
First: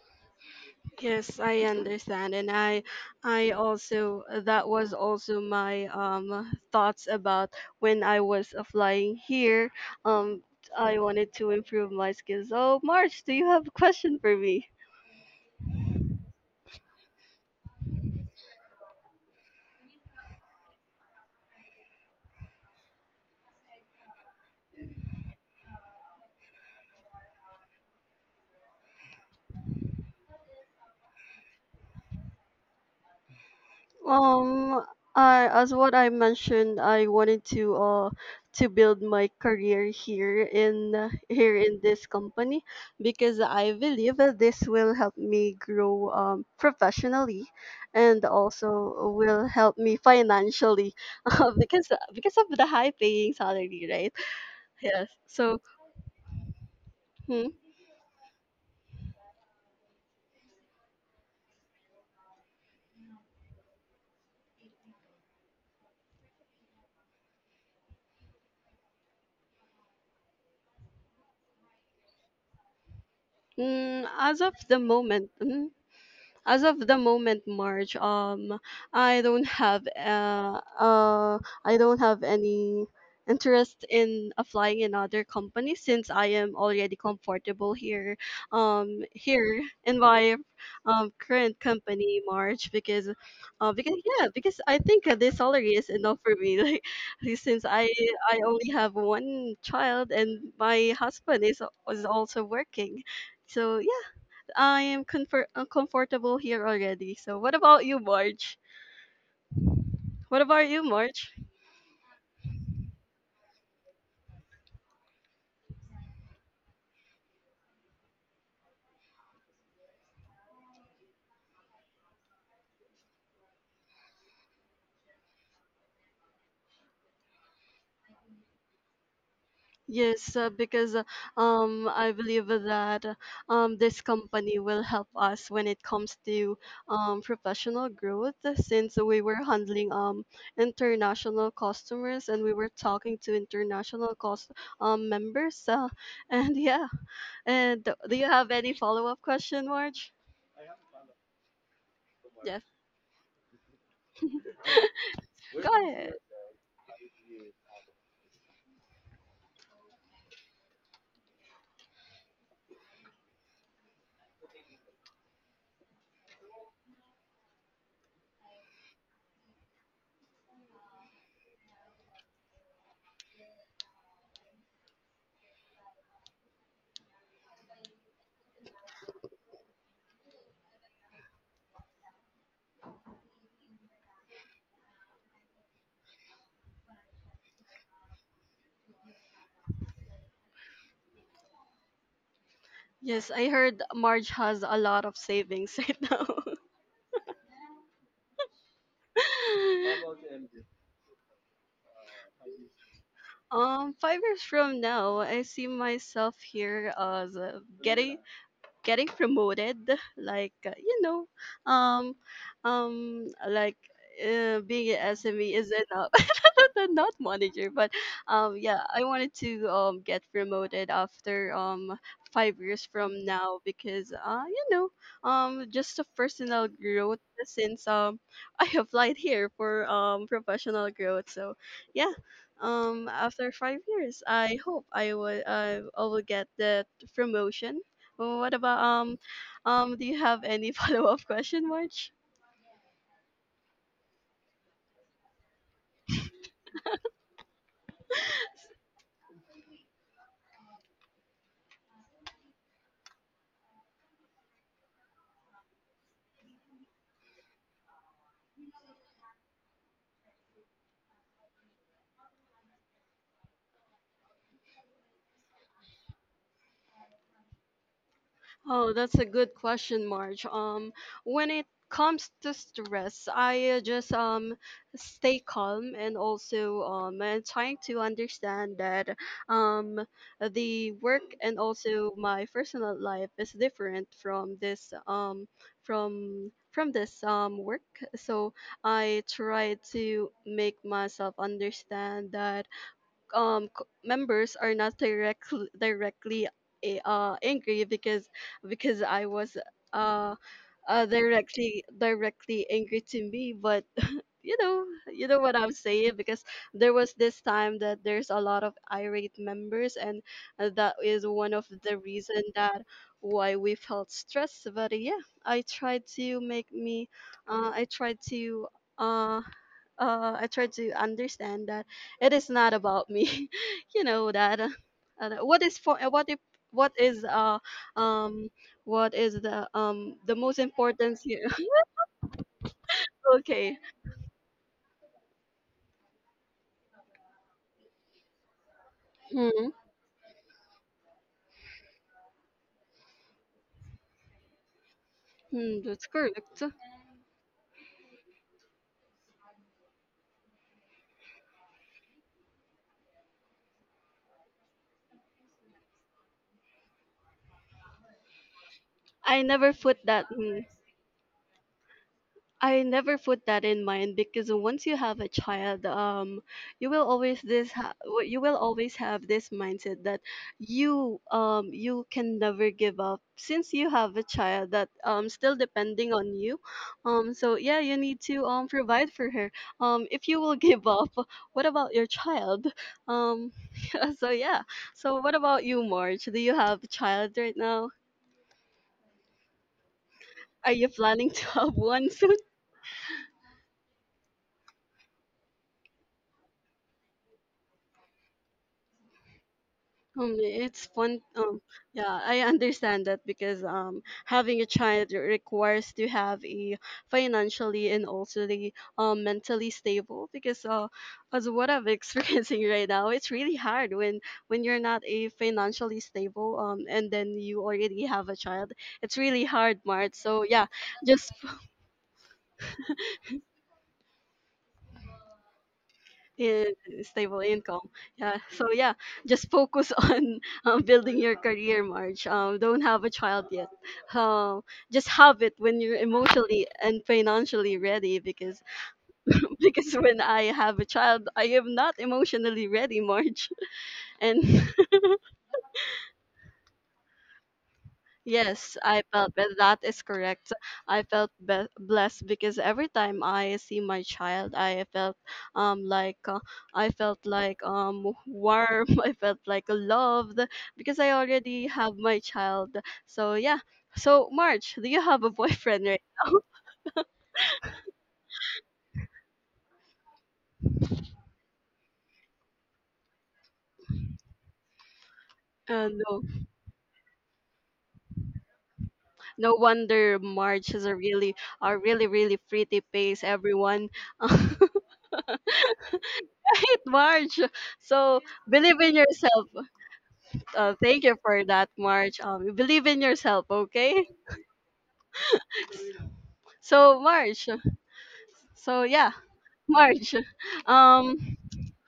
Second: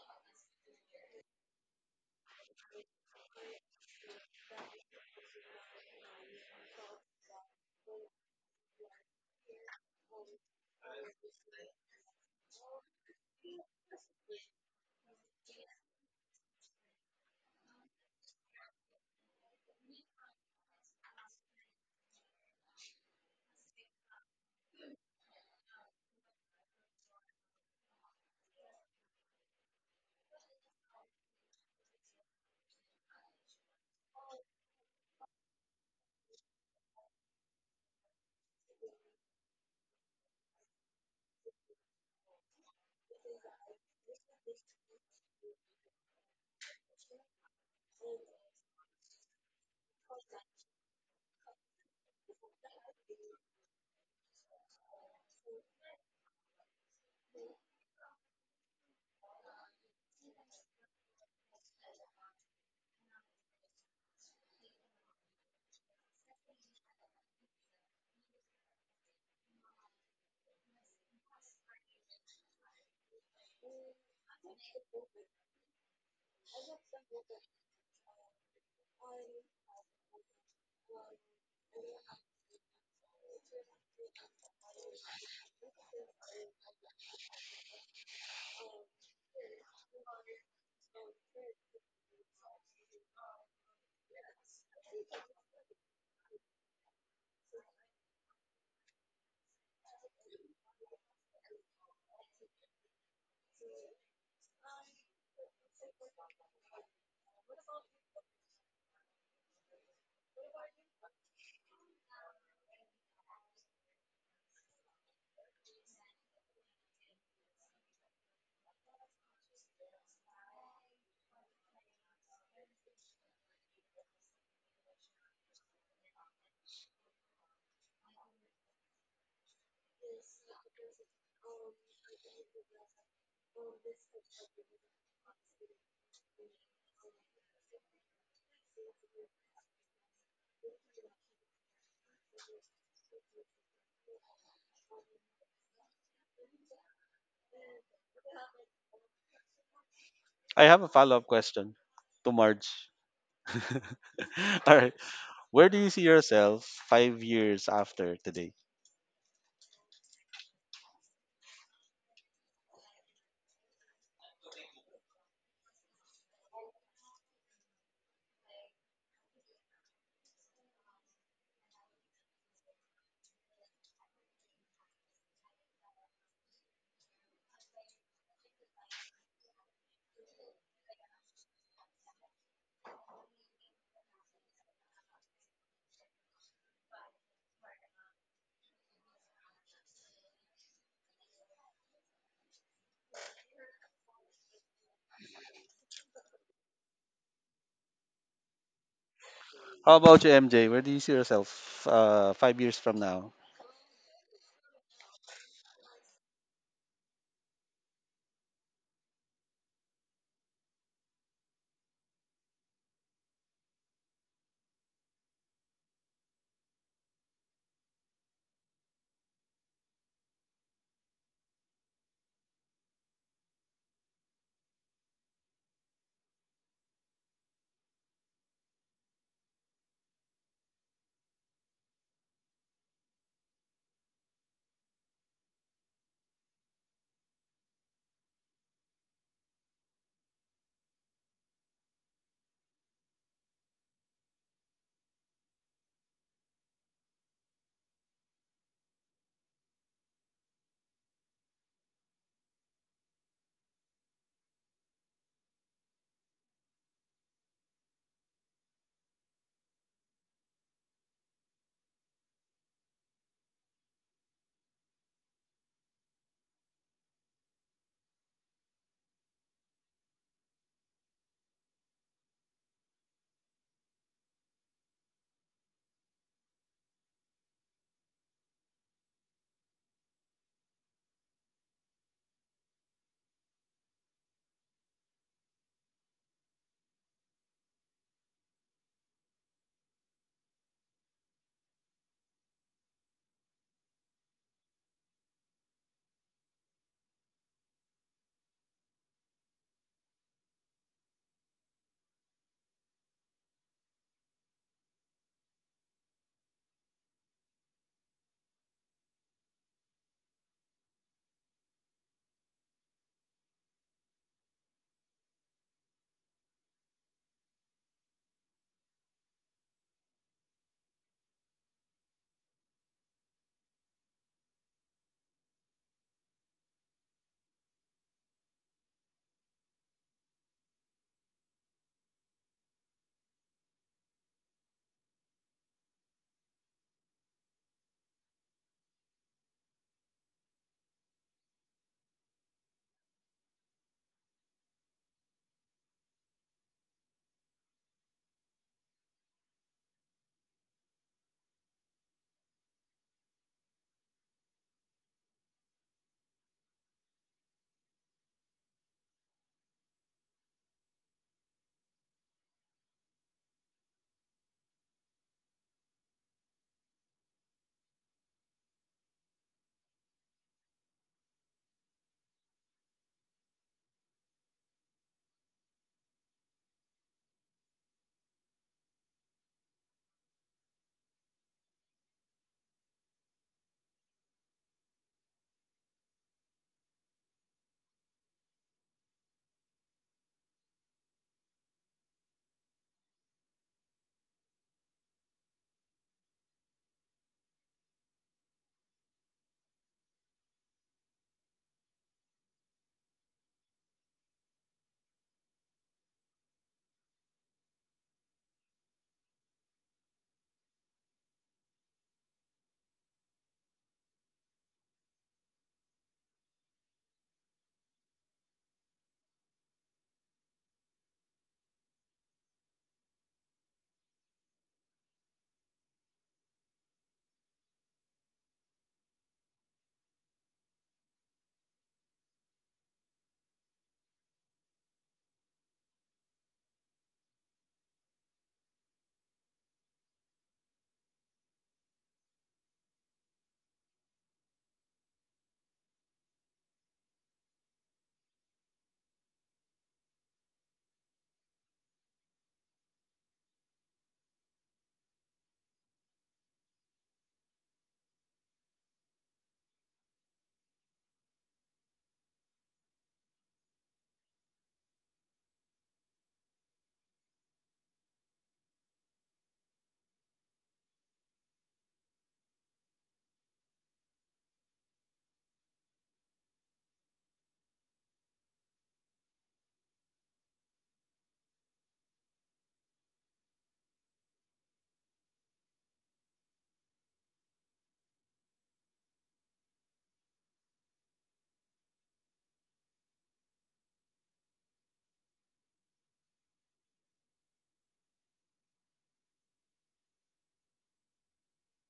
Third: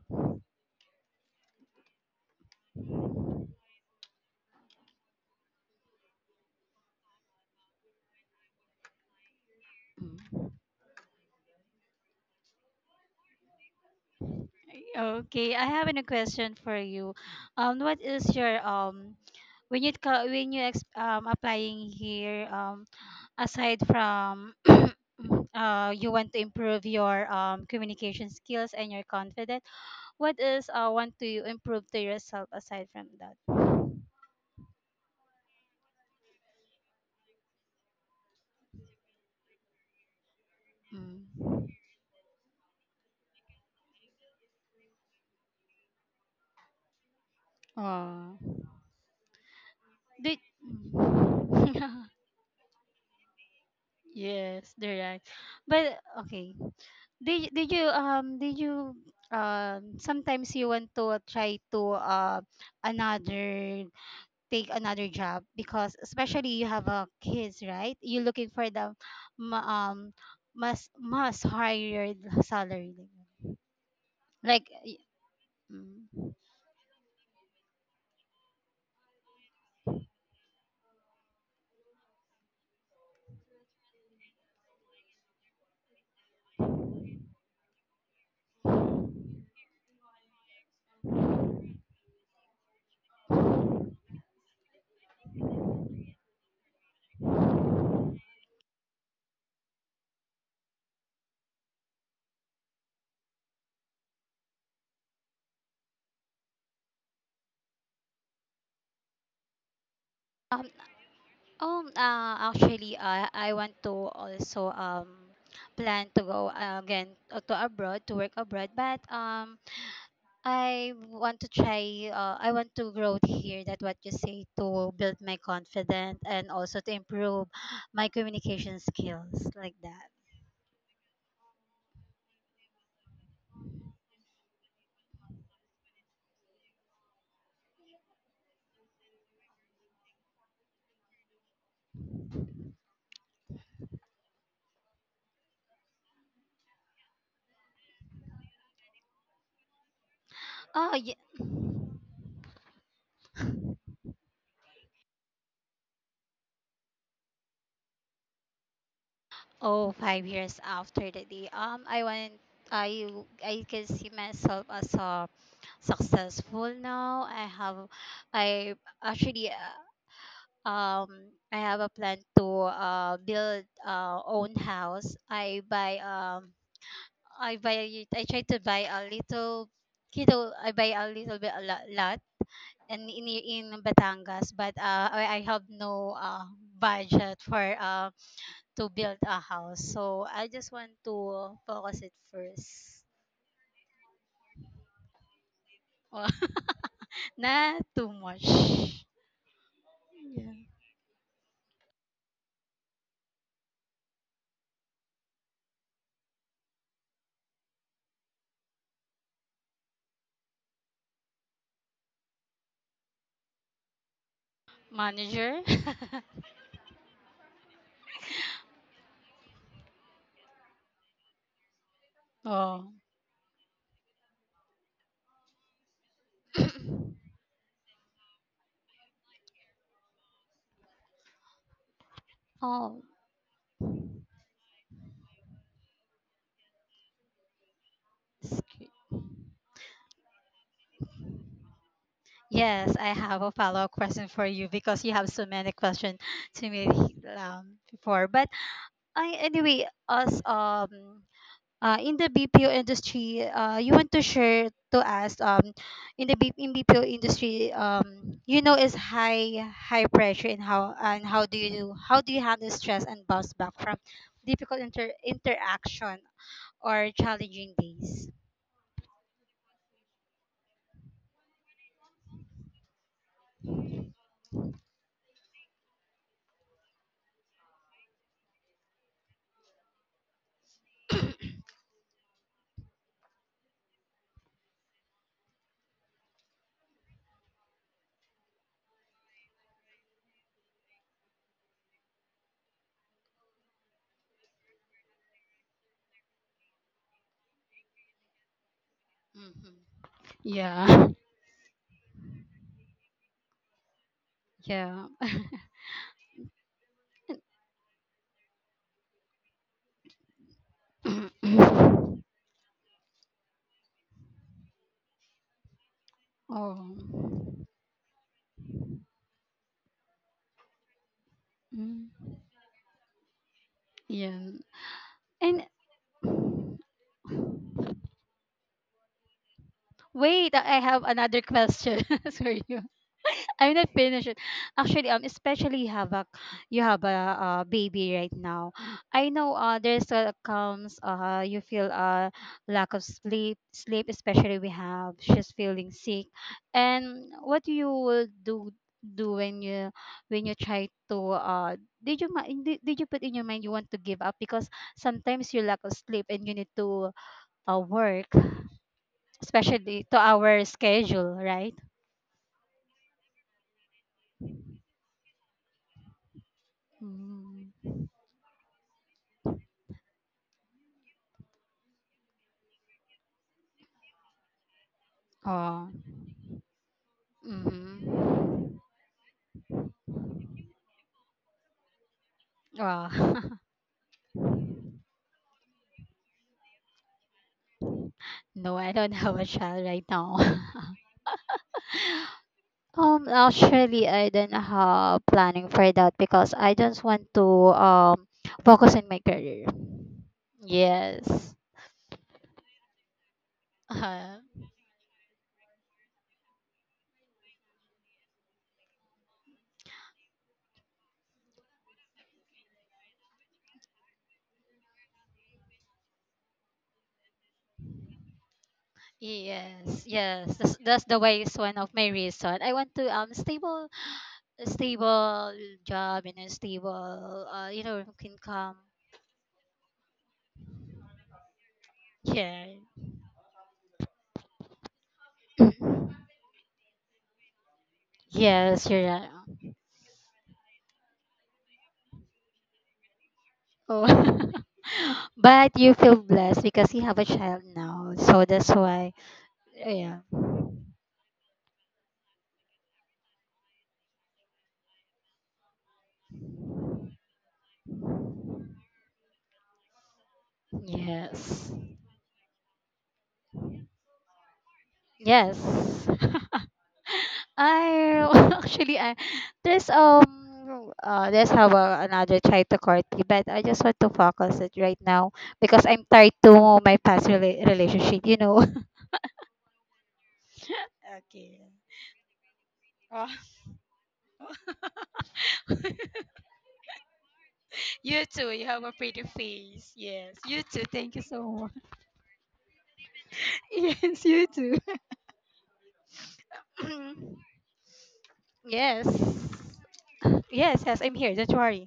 Speaker 1: Yes, I understand, and I also that was also my thoughts about when I was flying here. Um,
Speaker 2: Mm.
Speaker 1: I wanted to improve my skills. Oh, March, do you have a question for me?
Speaker 2: Okay, I have a question for you. What is your um? When when applying here, aside from [CLEARS THROAT] you want to improve your communication skills and your confidence, what is want to you improve to yourself aside from that.
Speaker 1: Um, I as what I mentioned, I wanted to build my career here in here
Speaker 2: Mm.
Speaker 1: in this company because I believe that this will help me grow professionally and
Speaker 2: Oh.
Speaker 1: also will help me
Speaker 2: Did,
Speaker 1: financially [LAUGHS] uh, because
Speaker 2: [LAUGHS]
Speaker 1: because of the high paying salary, right?
Speaker 2: yes,
Speaker 1: Yes.
Speaker 2: direct,
Speaker 1: So,
Speaker 2: but okay,
Speaker 1: hmm,
Speaker 2: did you sometimes you want to try to another, take another job, because especially you have a kids, right? You're looking for the ma- um must higher salary.
Speaker 1: mm, as of
Speaker 2: Like,
Speaker 1: the
Speaker 2: y-
Speaker 1: moment, mm,
Speaker 2: mm.
Speaker 1: as of the moment March, I don't have I don't have any interest in applying in other companies since I am already comfortable here here in my current company March, because yeah, because I think this salary is enough for me [LAUGHS] like since I only have one child and my husband is also working, so I am comfortable here already. So what about you, March? What about
Speaker 2: Um,
Speaker 1: you, March?
Speaker 2: actually, I want to also plan to go, again, to abroad, to work abroad, but I want to try. I want to grow here. That what you say, to build my confidence, and also to improve my communication skills, like that.
Speaker 1: Yes, because I believe that this company will help us when it comes to professional growth since we were handling international customers and we were talking to international cost members. [LAUGHS] And yeah, and do you have any follow-up question, March?
Speaker 3: I have a
Speaker 2: Oh.
Speaker 3: follow up question to
Speaker 1: Yes,
Speaker 3: Marge. [LAUGHS] All right. Where
Speaker 1: go
Speaker 3: do you see
Speaker 1: ahead.
Speaker 3: yourself five years after today?
Speaker 2: Oh, 5 years after the day. I want I I can see myself as a successful now. I have, I actually um I have a plan to build own house. I buy I try to buy a little, you I buy a little bit a lot, lot, and in Batangas, but I have no budget for to build a house. So I just want to focus it first.
Speaker 1: Yes, I heard Marge has a lot of savings [LAUGHS] right now.
Speaker 2: Oh, [LAUGHS] not too much.
Speaker 3: How about
Speaker 1: [LAUGHS]
Speaker 3: you,
Speaker 2: Yeah.
Speaker 3: MJ? Where do you see yourself five years from now?
Speaker 1: 5 years from now, I see myself here as getting getting promoted like you know um like being an SME
Speaker 2: Manager.
Speaker 1: is enough, [LAUGHS] not manager, but yeah, I wanted to get promoted after
Speaker 2: [LAUGHS]
Speaker 1: five
Speaker 2: Oh.
Speaker 1: years from now because you know just a personal growth since [LAUGHS] I applied here for professional growth, so yeah,
Speaker 2: Oh.
Speaker 1: after 5 years I hope I will I will get that promotion. Well, what about
Speaker 2: sc-
Speaker 1: do you have any [LAUGHS] follow-up question, March?
Speaker 2: Yes, I have a follow-up question for you, because you have so many questions to me before. But I, anyway, as in the BPO industry, you want to share to us, in the B- in BPO industry, is high pressure. And how do you, how do you handle stress and bounce back from difficult interaction or challenging days?
Speaker 1: Oh, that's a good question, Marge. When it comes to stress, I just stay calm and also and trying to understand that um the work and also my personal life is different from this from this work. So I try to make myself understand that members are not directly angry because I was
Speaker 2: Hmm.
Speaker 1: uh
Speaker 2: Yeah. [LAUGHS]
Speaker 1: directly angry to me. But [LAUGHS] you know
Speaker 2: Yeah.
Speaker 1: you
Speaker 2: [COUGHS]
Speaker 1: know what I'm saying, because there was this time that there's a lot of irate members, and that is one of the
Speaker 2: oh.
Speaker 1: reason that why we felt stressed. But yeah, I tried to make me
Speaker 2: Oh.
Speaker 1: uh I tried to uh I tried to understand that
Speaker 2: Mm.
Speaker 1: it is not about me. [LAUGHS] You know
Speaker 2: Yeah.
Speaker 1: that
Speaker 2: And.
Speaker 1: what if what is uh um what is the
Speaker 2: Wait,
Speaker 1: most
Speaker 2: I have
Speaker 1: important
Speaker 2: another
Speaker 1: here?
Speaker 2: question. [LAUGHS] Sorry. [LAUGHS]
Speaker 1: [LAUGHS] Okay.
Speaker 2: I'm not finished it. Actually, especially have a you have a, baby right now. I know,
Speaker 1: Hmm.
Speaker 2: there's, comes, uh, you feel, uh, lack of sleep, especially we have she's
Speaker 1: Hmm,
Speaker 2: feeling
Speaker 1: that's
Speaker 2: sick,
Speaker 1: correct.
Speaker 2: and what you will do when you try to, uh, did you put in your mind you want to give up? Because sometimes you lack of sleep and you need to, work,
Speaker 1: I never
Speaker 2: especially
Speaker 1: put
Speaker 2: to
Speaker 1: that. Hmm.
Speaker 2: our schedule, right?
Speaker 1: I never put that in mind, because once you have a child,
Speaker 2: Mm.
Speaker 1: you will always have this mindset that you can never give up, since you have a child that still
Speaker 2: Oh.
Speaker 1: depending on you. So yeah, you need to
Speaker 2: Mm-hmm.
Speaker 1: provide for her. If you will [LAUGHS] give up, what about your child?
Speaker 2: Well,
Speaker 1: um [LAUGHS] so yeah, so what about you, March? Do you have a child right now?
Speaker 2: [LAUGHS] no, I don't have a child right now.
Speaker 1: Are
Speaker 2: [LAUGHS]
Speaker 1: you planning to have one? [LAUGHS]
Speaker 2: Actually, I don't have planning for that because I just want to, um, focus on my career.
Speaker 1: It's fun.
Speaker 2: Yes.
Speaker 1: Yeah, I understand that, because having
Speaker 2: [LAUGHS] Uh,
Speaker 1: a child requires to have a financially and also the mentally stable. Because as what I'm [LAUGHS] experiencing right now, it's really hard when you're not a financially stable and then you already have a child. It's really hard,
Speaker 2: yes,
Speaker 1: Mart. So
Speaker 2: yes.
Speaker 1: yeah,
Speaker 2: That's the
Speaker 1: just
Speaker 2: way, is one of my reason. I want to, um, stable, a stable job and a
Speaker 1: yeah, stable
Speaker 2: stable, uh, you
Speaker 1: income.
Speaker 2: know,
Speaker 1: Yeah. So
Speaker 2: income.
Speaker 1: yeah, just focus [LAUGHS] on building your career, March.
Speaker 2: Yeah.
Speaker 1: Don't have a child yet. Um, just have it when you're
Speaker 2: [CLEARS THROAT]
Speaker 1: emotionally and financially ready. Because
Speaker 2: Yes, you're right.
Speaker 1: [LAUGHS] because when I have a child, I am not emotionally ready, March. [LAUGHS] And
Speaker 2: Oh. [LAUGHS] but you feel blessed because you have a child now. So that's
Speaker 1: yes, I
Speaker 2: why.
Speaker 1: felt that that is
Speaker 2: Yeah.
Speaker 1: correct. I felt be blessed, because every time I see my child, I felt um like uh, I felt like warm. [LAUGHS] I felt like loved, because I already
Speaker 2: Yes.
Speaker 1: have my child. So yeah. So March, do you have a
Speaker 2: Yes.
Speaker 1: boyfriend, right? [LAUGHS]
Speaker 2: [LAUGHS] I [LAUGHS] actually, I there's have a, another child to court, but I just want to focus it right now because I'm
Speaker 1: No,
Speaker 2: tied to my past relationship, you know. [LAUGHS]
Speaker 1: no wonder March is
Speaker 2: Okay.
Speaker 1: a really, really pretty face,
Speaker 2: Oh,
Speaker 1: everyone. [LAUGHS] Right,
Speaker 2: [LAUGHS]
Speaker 1: March. So
Speaker 2: you too. You
Speaker 1: believe
Speaker 2: have a
Speaker 1: in
Speaker 2: pretty
Speaker 1: yourself.
Speaker 2: face. Yes. You too.
Speaker 1: Thank you
Speaker 2: Thank you so
Speaker 1: for that,
Speaker 2: much.
Speaker 1: Marge. You believe in yourself,
Speaker 2: [LAUGHS]
Speaker 1: okay?
Speaker 2: Yes, you too.
Speaker 1: So, Marge.
Speaker 2: [CLEARS THROAT]
Speaker 1: So,
Speaker 2: yes.
Speaker 1: yeah, Marge. [LAUGHS]
Speaker 2: Yes, yes, I'm here.
Speaker 1: Um,
Speaker 2: Don't worry.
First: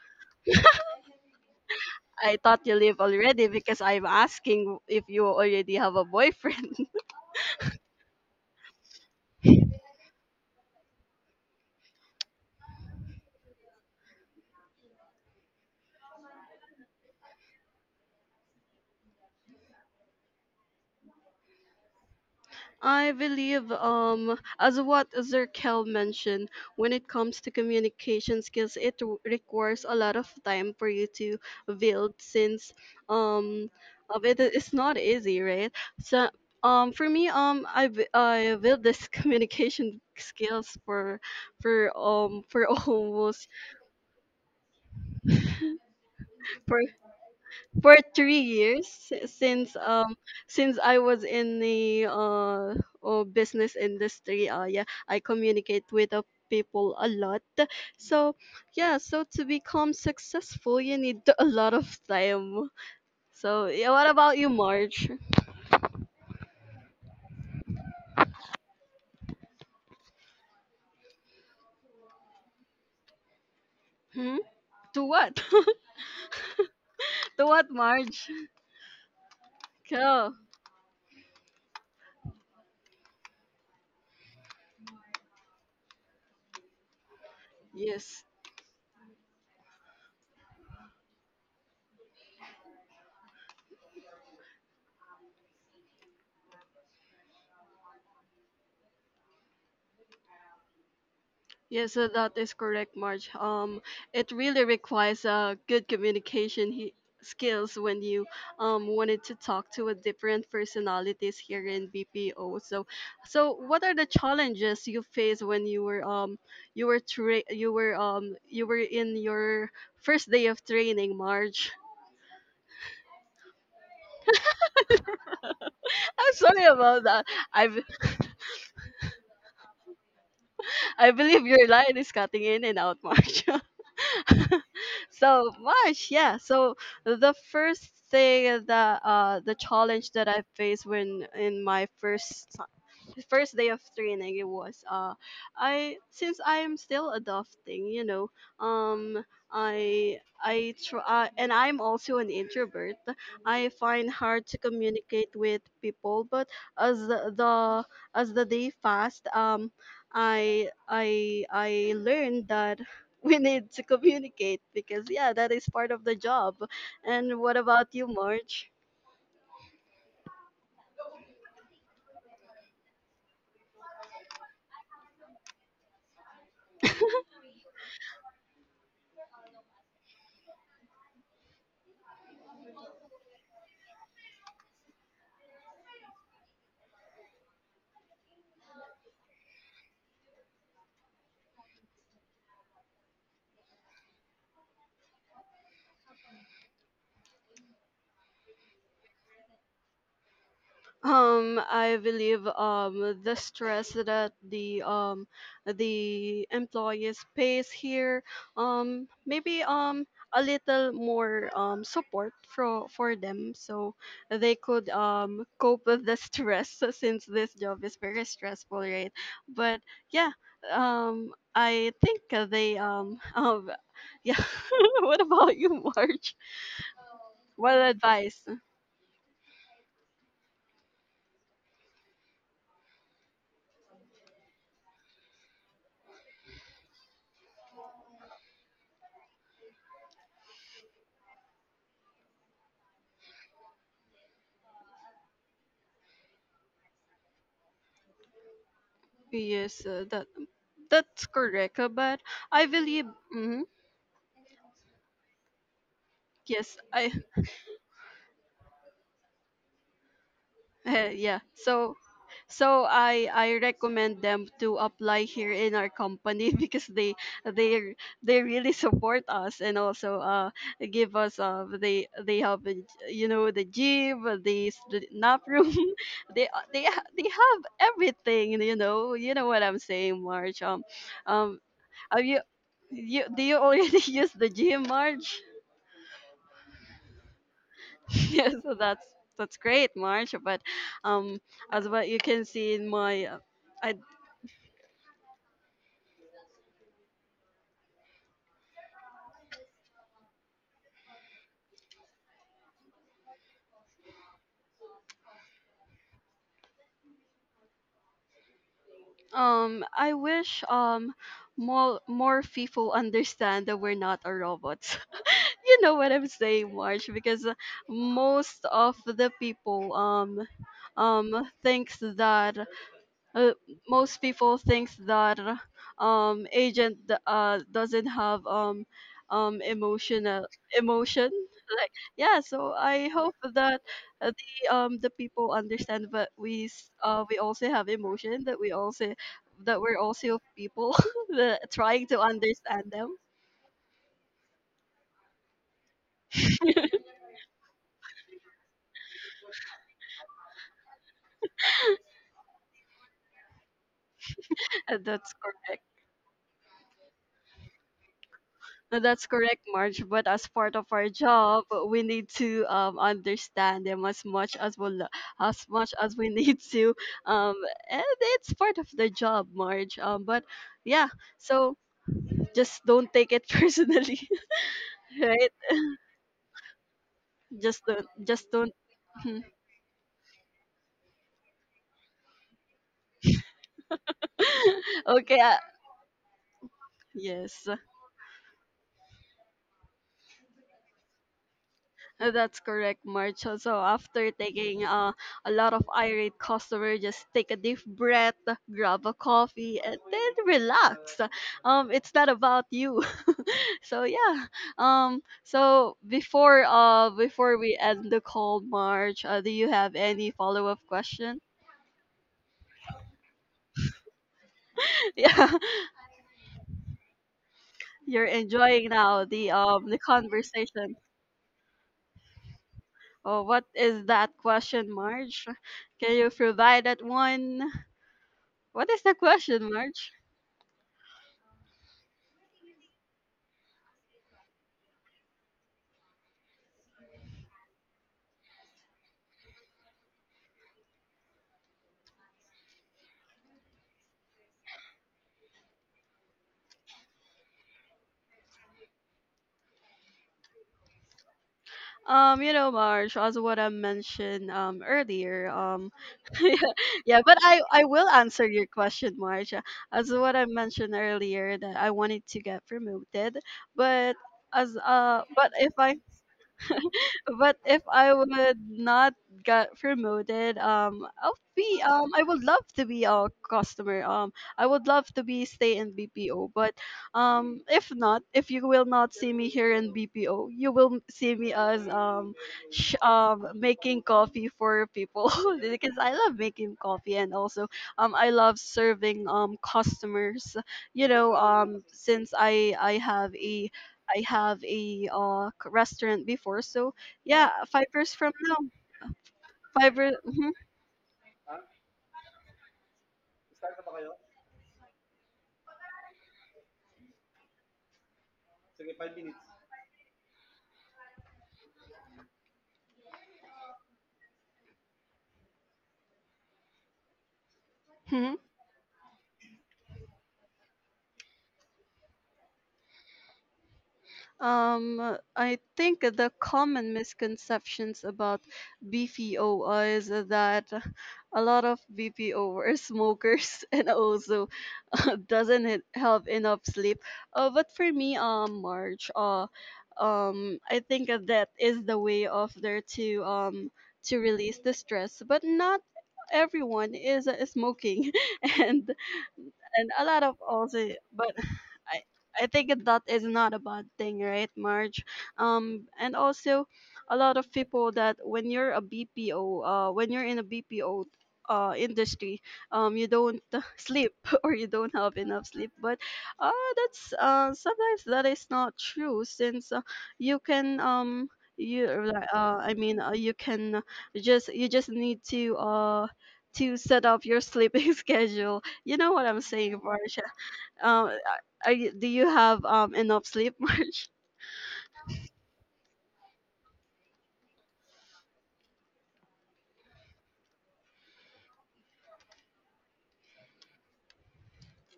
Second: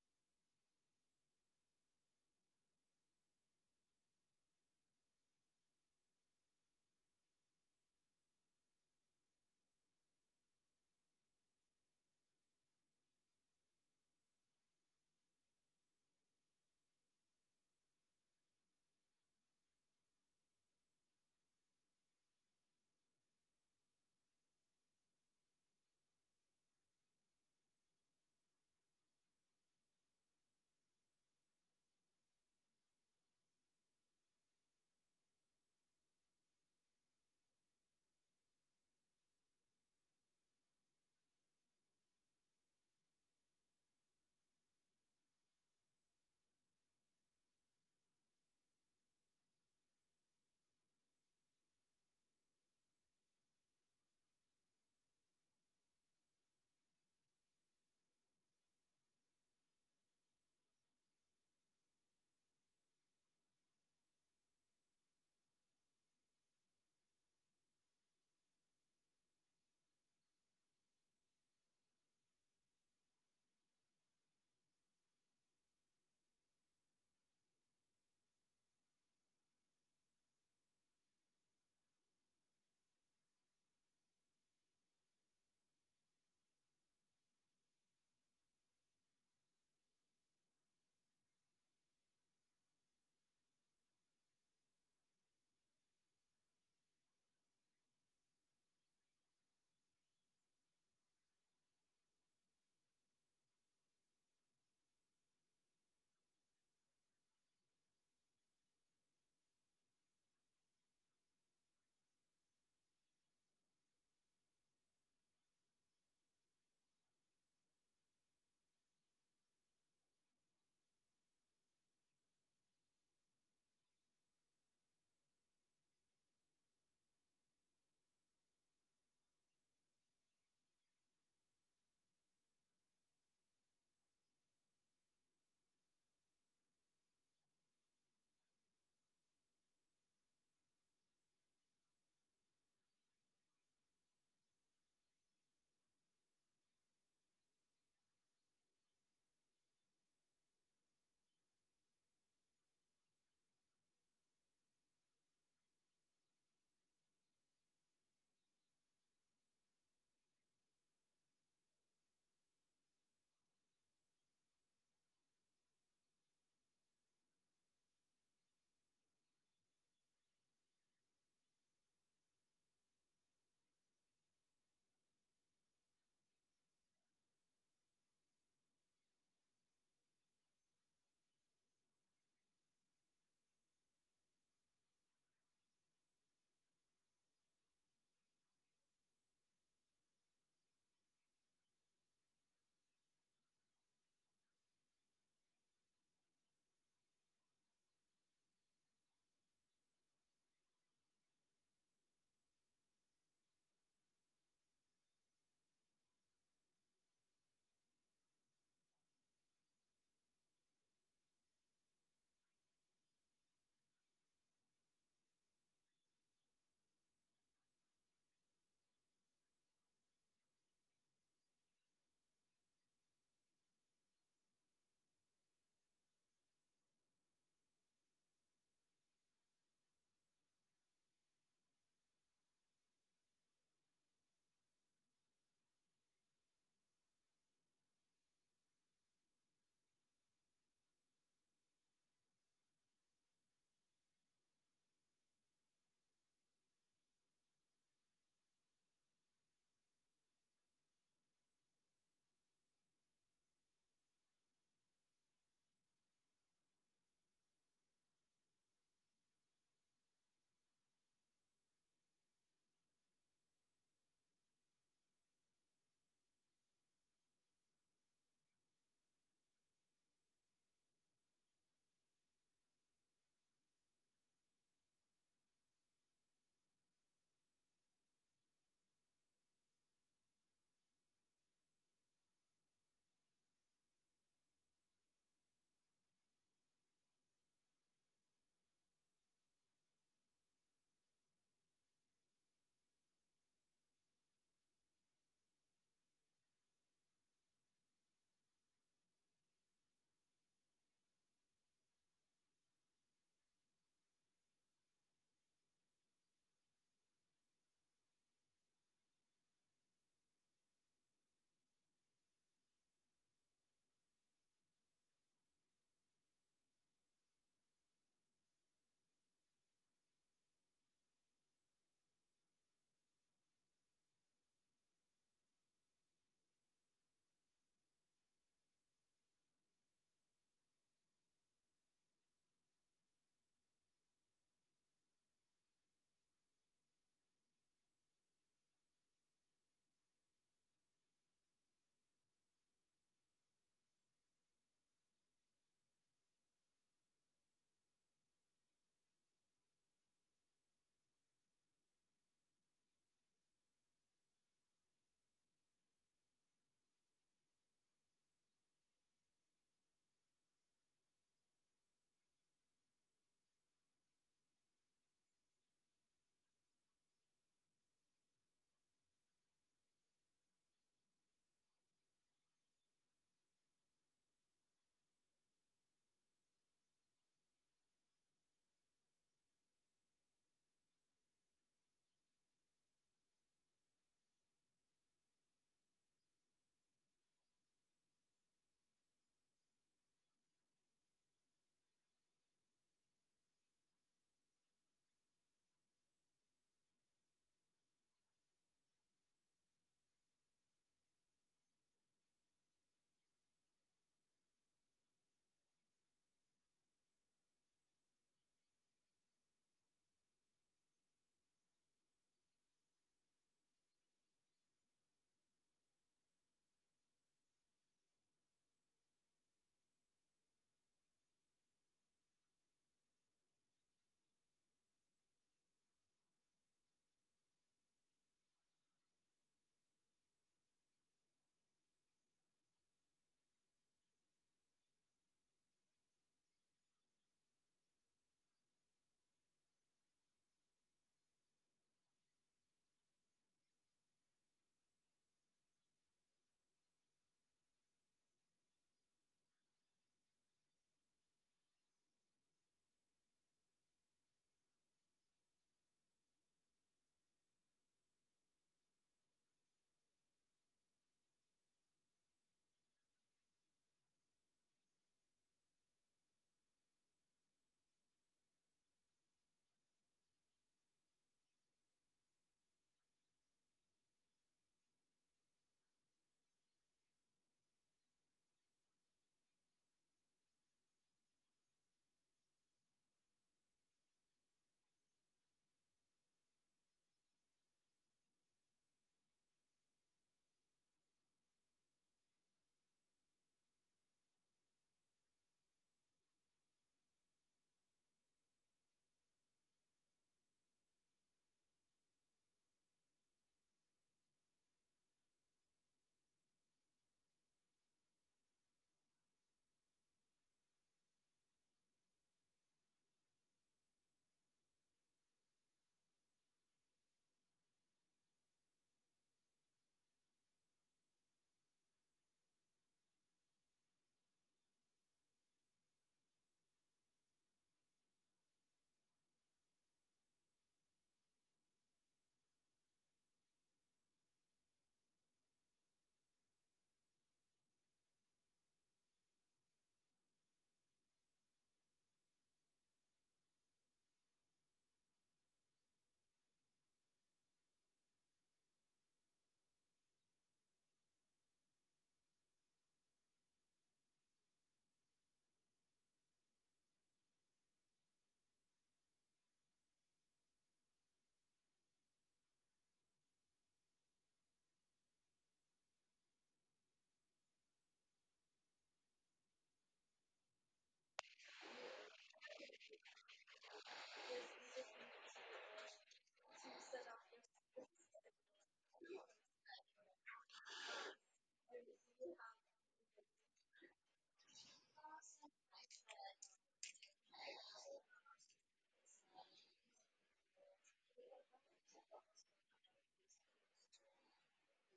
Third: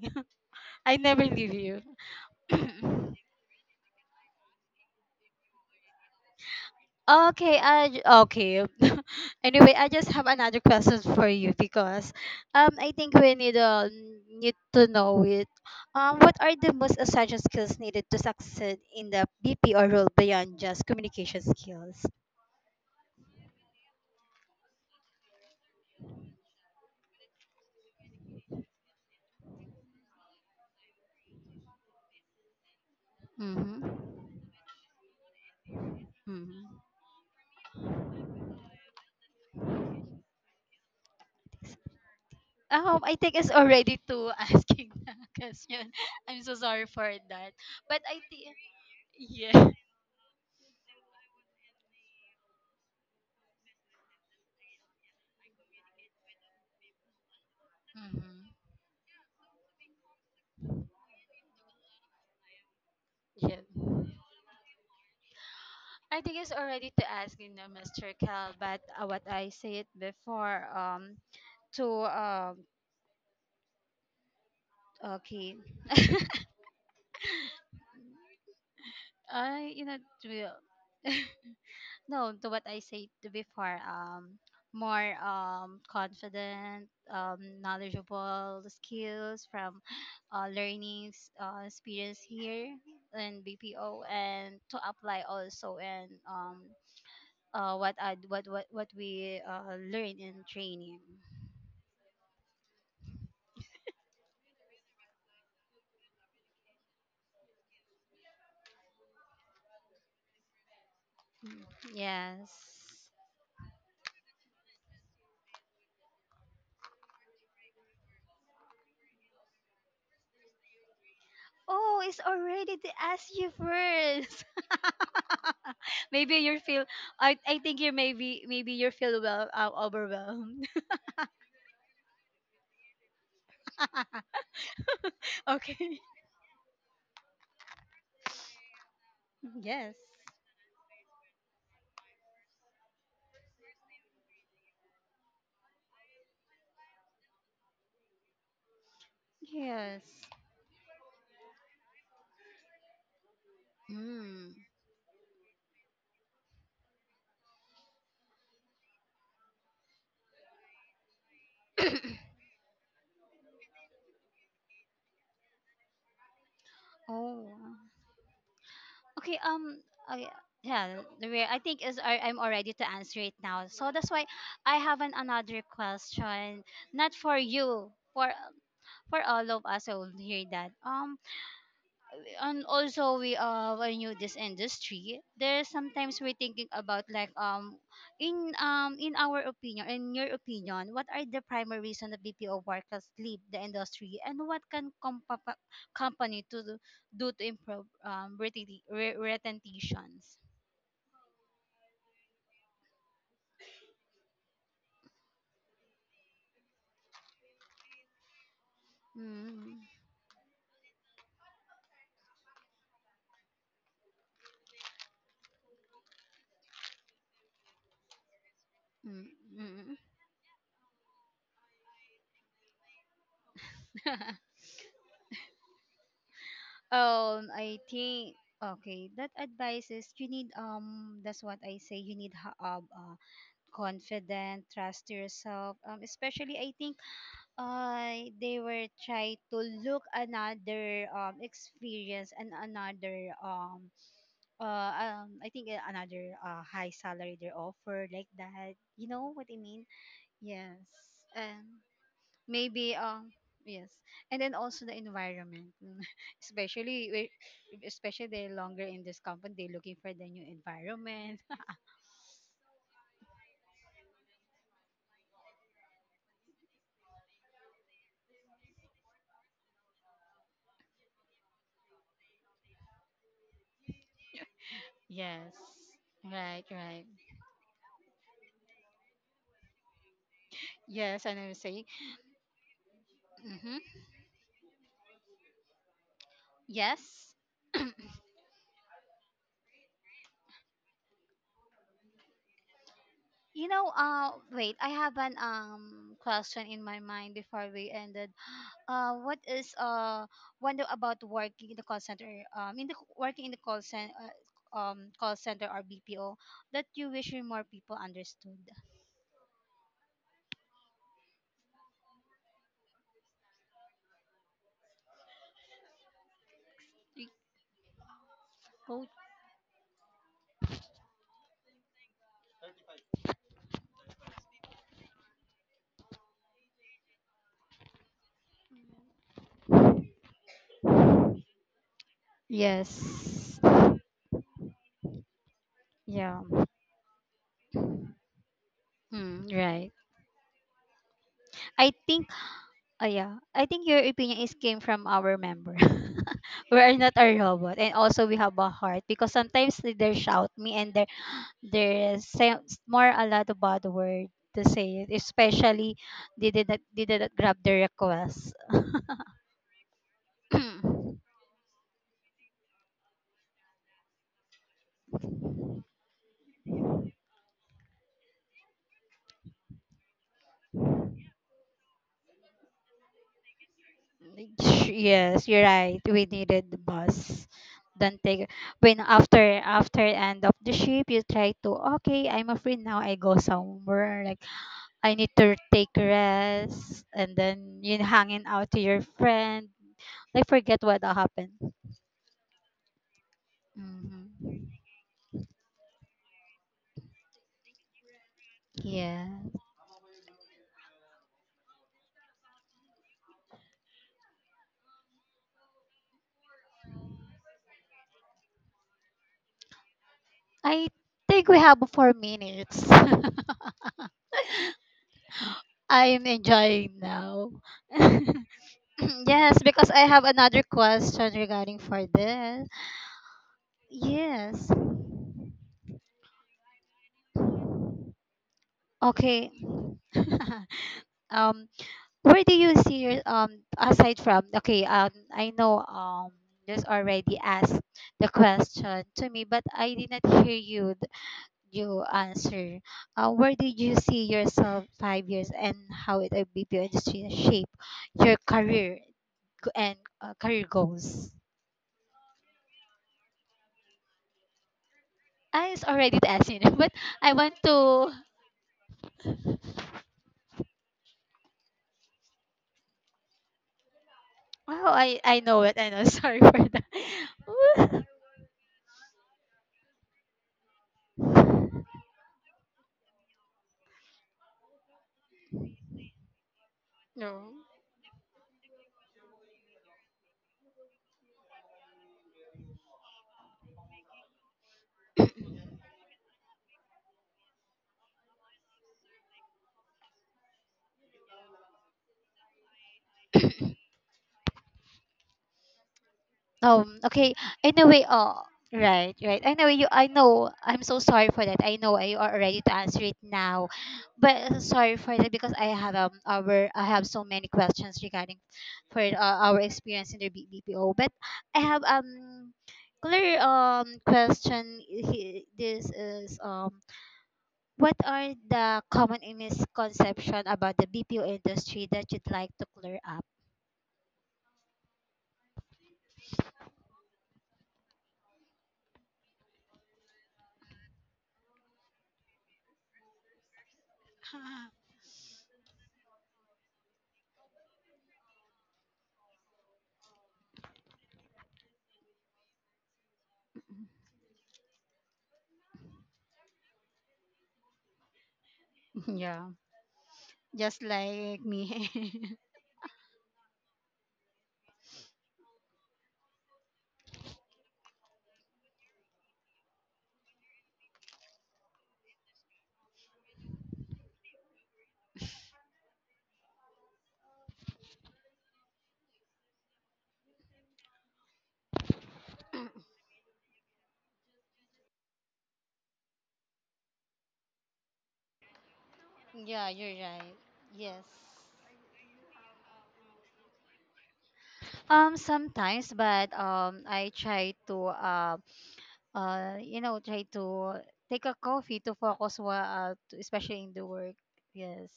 Speaker 2: [LAUGHS] I never leave you.
Speaker 1: I thought you live already, because I'm asking if you already have a boyfriend.
Speaker 2: [CLEARS THROAT] Okay. [LAUGHS] anyway, I just have another question for you because, um, I think we need, need to know it. What are the most essential skills needed to succeed in the BPO role beyond just communication skills?
Speaker 1: I believe, as what Zerkel mentioned, when it comes to communication skills, it requires a lot of time for you to build, since um,
Speaker 2: Mm-hmm.
Speaker 1: of it it's not easy, right? So
Speaker 2: Mm-hmm.
Speaker 1: for me, I built this [LAUGHS] communication skills for
Speaker 2: I think
Speaker 1: almost
Speaker 2: it's already too [LAUGHS] asking the
Speaker 1: [LAUGHS]
Speaker 2: question. I'm so
Speaker 1: for
Speaker 2: sorry for that.
Speaker 1: for
Speaker 2: But I
Speaker 1: three
Speaker 2: think.
Speaker 1: years
Speaker 2: Yeah.
Speaker 1: since I was in the oh, business industry. Yeah, I communicate with people a lot. So
Speaker 2: Mm-hmm.
Speaker 1: yeah, so to become successful, you need a lot of time.
Speaker 2: Yeah.
Speaker 1: So yeah, what about you, Marge?
Speaker 2: I think it's already to ask, you know, Mr. Cal, but, what I said before, to,
Speaker 1: Hmm? To what? [LAUGHS]
Speaker 2: okay,
Speaker 1: To what, Marge?
Speaker 2: I, you know,
Speaker 1: Go.
Speaker 2: to, [LAUGHS] no, to what I said to before, more, um, confident,
Speaker 1: Yes.
Speaker 2: knowledgeable skills from, learning, experience here in BPO and to apply also in, um, what I what we, learn in training.
Speaker 1: Yes, so that is correct, Marge. It really requires good communication skills when you wanted to talk to a different personalities
Speaker 2: Mm.
Speaker 1: here in
Speaker 2: Yes.
Speaker 1: BPO. So, so what are the challenges you faced when you were you were in your first day of training, Marge?
Speaker 2: Oh, it's already to ask you first. [LAUGHS]
Speaker 1: [LAUGHS] I'm
Speaker 2: maybe you
Speaker 1: sorry
Speaker 2: feel.
Speaker 1: about that.
Speaker 2: I
Speaker 1: I
Speaker 2: think
Speaker 1: be-
Speaker 2: you
Speaker 1: [LAUGHS]
Speaker 2: maybe you feel, well, overwhelmed.
Speaker 1: I believe your line is cutting in and out, Marge. [LAUGHS]
Speaker 2: [LAUGHS]
Speaker 1: [LAUGHS] So
Speaker 2: okay.
Speaker 1: much, yeah, so the first thing that the
Speaker 2: Yes.
Speaker 1: challenge that I faced when in my first day of training, it was I, since I'm still adopting, you know, um
Speaker 2: Yes.
Speaker 1: i I try, and I'm also an introvert. I find hard
Speaker 2: Mm.
Speaker 1: to communicate with people, but as the, as the day passed, I learned that [LAUGHS] we need to communicate, because yeah, that is part of the job. And
Speaker 2: Oh.
Speaker 1: what
Speaker 2: Wow.
Speaker 1: about you, March?
Speaker 2: Okay, I, yeah, the way, I think is I, I'm already to answer it now. So that's why I have an, another question, not for you, for all of us who will hear that. And also we, uh, when you this industry, there's sometimes we're thinking about like, um, in um, in our opinion, in your opinion, what are the primary reason the BPO workers leave the industry and what can company to do, to improve, um, retentions?
Speaker 1: I believe the stress that the employees pays here, maybe
Speaker 2: Mm.
Speaker 1: a little more support for them, so they could cope with the stress [LAUGHS] since this job is very stressful, right?
Speaker 2: Mm.
Speaker 1: But
Speaker 2: Mm.
Speaker 1: yeah, I think they [LAUGHS] yeah.
Speaker 2: [LAUGHS]
Speaker 1: [LAUGHS] What about you, Marge?
Speaker 2: um,
Speaker 1: What
Speaker 2: I think.
Speaker 1: advice?
Speaker 2: Okay, that advice is you need, um, that's what I say, you need uh, confident, trust yourself. Especially, I think, uh, they were trying to look another, um, experience and another, um, uh, um, I think, another, uh, high salary they offer, like that. You know what I mean?
Speaker 1: Yes, that,
Speaker 2: Yes.
Speaker 1: that's correct,
Speaker 2: And
Speaker 1: but I
Speaker 2: maybe,
Speaker 1: believe,
Speaker 2: um,
Speaker 1: mhm,
Speaker 2: yes. And then also the environment. [LAUGHS]
Speaker 1: yes,
Speaker 2: especially
Speaker 1: I
Speaker 2: wi- Especially they're longer in this company, they're looking for the new
Speaker 1: [LAUGHS]
Speaker 2: environment.
Speaker 1: yeah. So, so I recommend them to apply here in our company [LAUGHS] because they they really support us, and also give us they have you know, the gym,
Speaker 2: [LAUGHS]
Speaker 1: the
Speaker 2: yes.
Speaker 1: nap room, [LAUGHS]
Speaker 2: Right, right.
Speaker 1: they have everything, you know. You know what I'm saying, March.
Speaker 2: Yes, and I'm
Speaker 1: Um,
Speaker 2: saying.
Speaker 1: have you, you do you
Speaker 2: Mm-hmm.
Speaker 1: already [LAUGHS] use the gym, March?
Speaker 2: Yes.
Speaker 1: [LAUGHS] Yeah, so that's great, March. But um, as what you can see in my,
Speaker 2: You know,
Speaker 1: I
Speaker 2: wait, I have an, um, question in my mind before we ended. What is, uh, one about working in the call center? In the working in the call center or BPO that you wish more people understood.
Speaker 1: I wish more people understand that we're not a robots. [LAUGHS] You know what I'm saying, March? Because most of
Speaker 2: Go.
Speaker 1: the people thinks that. Uh, most people think that agent doesn't have emotional emotion [LAUGHS] like, yeah, so I hope
Speaker 2: Yes.
Speaker 1: that the people understand that
Speaker 2: Yeah.
Speaker 1: we also have emotion, that we also,
Speaker 2: Hmm.
Speaker 1: that
Speaker 2: Right.
Speaker 1: we're also people [LAUGHS] that
Speaker 2: I
Speaker 1: trying to
Speaker 2: think.
Speaker 1: understand them.
Speaker 2: Yeah, I think your opinion is came from our member. [LAUGHS] we are
Speaker 1: [LAUGHS]
Speaker 2: not a robot, and also we have a heart, because sometimes they shout me and they there is more a lot of bad word to say it,
Speaker 1: That's correct.
Speaker 2: especially they did not grab the request.
Speaker 1: No, that's correct, Marge. But as part of our
Speaker 2: [CLEARS THROAT]
Speaker 1: job, we need to understand them as much as as much as we [LAUGHS] need to. Um, and it's part of the job, Marge. But yeah, so just don't take it [LAUGHS] personally,
Speaker 2: yes,
Speaker 1: right?
Speaker 2: you're right. We needed the bus.
Speaker 1: Just don't,
Speaker 2: Don't take
Speaker 1: just don't.
Speaker 2: when
Speaker 1: [LAUGHS]
Speaker 2: after end of the ship, you try to, okay, I'm a free now, I go somewhere, like, I need
Speaker 1: Okay.
Speaker 2: to take rest and
Speaker 1: Yes, so
Speaker 2: then you hanging out to your friend. Like, forget what happened.
Speaker 1: uh, that's correct, March. So so after
Speaker 2: Hmm.
Speaker 1: taking a lot of irate customer, just take a deep breath, grab a
Speaker 2: Yeah.
Speaker 1: coffee, and then relax. It's not about you. [LAUGHS] So yeah. So before before we end the call, March, do you have any follow up
Speaker 2: I
Speaker 1: question?
Speaker 2: think we have 4 minutes. [LAUGHS]
Speaker 1: [LAUGHS] Yeah,
Speaker 2: I'm enjoying now. [LAUGHS]
Speaker 1: you're enjoying now
Speaker 2: yes, because
Speaker 1: the
Speaker 2: I have another
Speaker 1: conversation.
Speaker 2: question regarding for this.
Speaker 1: Oh, what is that
Speaker 2: Yes.
Speaker 1: question, March? Can you provide that one? What is the
Speaker 2: Okay.
Speaker 1: question, March?
Speaker 2: [LAUGHS] um, where do you see your, um, aside from, okay, um, I know, um, just already asked the question to me, but I did not hear you. You answer. Where did you see yourself 5 years, and how it, BPO industry shape your career and, career goals?
Speaker 1: You know, Marge, as what I mentioned earlier,
Speaker 2: I, it's already the
Speaker 1: [LAUGHS] yeah,
Speaker 2: answer, [LAUGHS] but
Speaker 1: yeah,
Speaker 2: I
Speaker 1: but
Speaker 2: want
Speaker 1: I will
Speaker 2: to.
Speaker 1: answer your question, Marge. As what I mentioned earlier, that I wanted to get promoted, but as
Speaker 2: Wow, I I know it. I know. [LAUGHS] Sorry for
Speaker 1: but if
Speaker 2: that.
Speaker 1: I would not get promoted, I'll be
Speaker 2: [LAUGHS]
Speaker 1: I would love to be a customer. I would love to be stay in BPO, but if not, if you will not see me here in BPO, you will see me as making coffee for people [LAUGHS] because I love making coffee and also I love serving customers. You know, since I have a, I have a restaurant before, so
Speaker 2: Um. Okay.
Speaker 1: yeah, 5
Speaker 2: Anyway.
Speaker 1: years from now.
Speaker 2: Right. Right. Anyway. You.
Speaker 1: 5
Speaker 2: I
Speaker 1: years, mhm,
Speaker 2: know. I'm so sorry for that. I know I are ready to answer it now, but, sorry for that, because I have, um, our I have so many questions regarding for, our experience in the BPO. But I have, um, clear, um, question. This is, um, what are
Speaker 1: mhm.
Speaker 2: the common misconception about the BPO industry that you'd like to clear up?
Speaker 1: I think the common misconceptions about BPO is that a lot of BPO are smokers [LAUGHS] and also [LAUGHS] doesn't it have enough sleep. But for me, March, I think that is the way of there to release the stress. But not everyone is smoking, [LAUGHS] and
Speaker 2: [LAUGHS] Yeah,
Speaker 1: a lot of
Speaker 2: just
Speaker 1: also, but
Speaker 2: like me.
Speaker 1: I
Speaker 2: [LAUGHS]
Speaker 1: I think that is not a bad thing, right, Marge? And also, a lot of people that when you're a BPO, when you're in a BPO, industry, you don't [LAUGHS] sleep [LAUGHS] or you don't have enough sleep. But, uh, that's sometimes that is not true since you can you like, I mean you can just, you just need to set up your sleeping [LAUGHS] schedule. You know what I'm
Speaker 2: Yeah,
Speaker 1: saying,
Speaker 2: you're
Speaker 1: Marge?
Speaker 2: right. Yes.
Speaker 1: Uh, are you, do you have enough sleep, [LAUGHS] March?
Speaker 2: Sometimes, but, I try to, you know, try to take a coffee to focus, to, especially in the work. Yes,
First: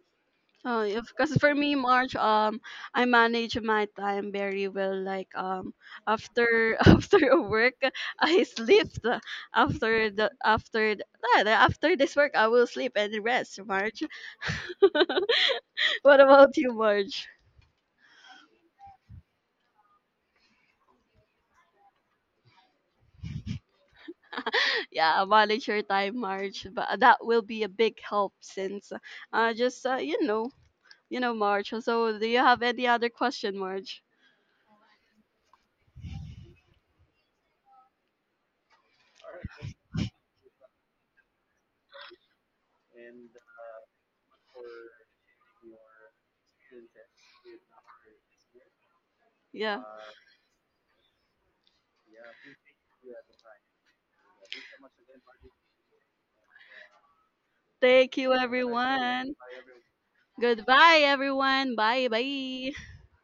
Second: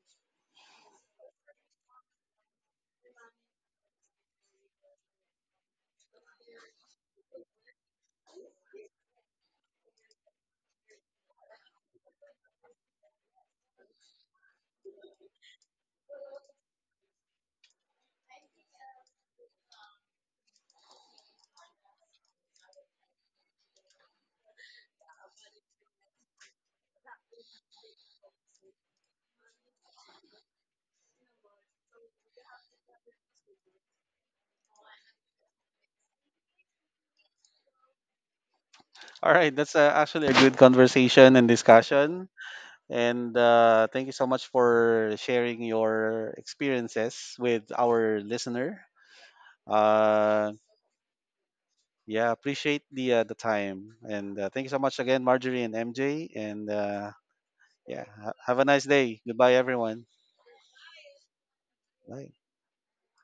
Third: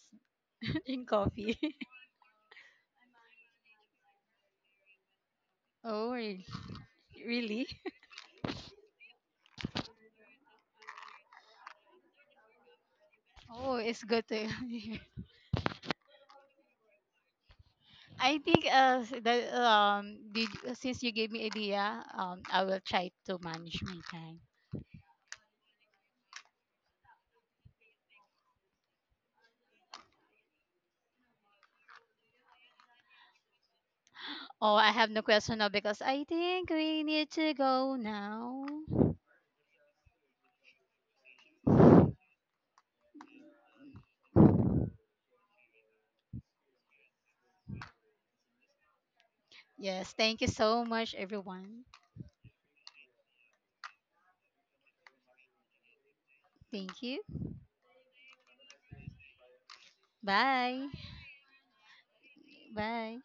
Speaker 1: Oh,
Speaker 2: [LAUGHS]
Speaker 1: yeah,
Speaker 2: drink
Speaker 1: because for
Speaker 2: coffee.
Speaker 1: me,
Speaker 2: [LAUGHS]
Speaker 1: March, I manage my time very well. Like
Speaker 2: Oh,
Speaker 1: after [LAUGHS] after
Speaker 2: really?
Speaker 1: work, I sleep. After ah, after this work, I will sleep and rest,
Speaker 2: Oh,
Speaker 1: March.
Speaker 2: it's good to hear.
Speaker 1: [LAUGHS] What about you, March?
Speaker 2: I think, uh, that, um, did, since you gave me idea, um, I will try to manage my time.
Speaker 1: Yeah, manage your time, March. But that will be a big help since just you know, March. So, do you have any other question, March?
Speaker 2: Oh, I have no question now because I think we need to go now.
Speaker 3: All right, that's actually a good conversation and discussion. And thank you so much for sharing your experiences with our listener.
Speaker 1: Yeah.
Speaker 2: Yes, thank you
Speaker 3: Uh,
Speaker 2: so much, everyone.
Speaker 3: yeah, appreciate the time. And thank you so much again, Marjorie and MJ. And
Speaker 2: Thank you.
Speaker 3: yeah,
Speaker 1: Thank you,
Speaker 3: have a nice day.
Speaker 1: everyone.
Speaker 3: Goodbye, everyone.
Speaker 2: Bye.
Speaker 1: Goodbye, everyone. Bye
Speaker 3: Bye.
Speaker 1: bye.
Speaker 2: Bye.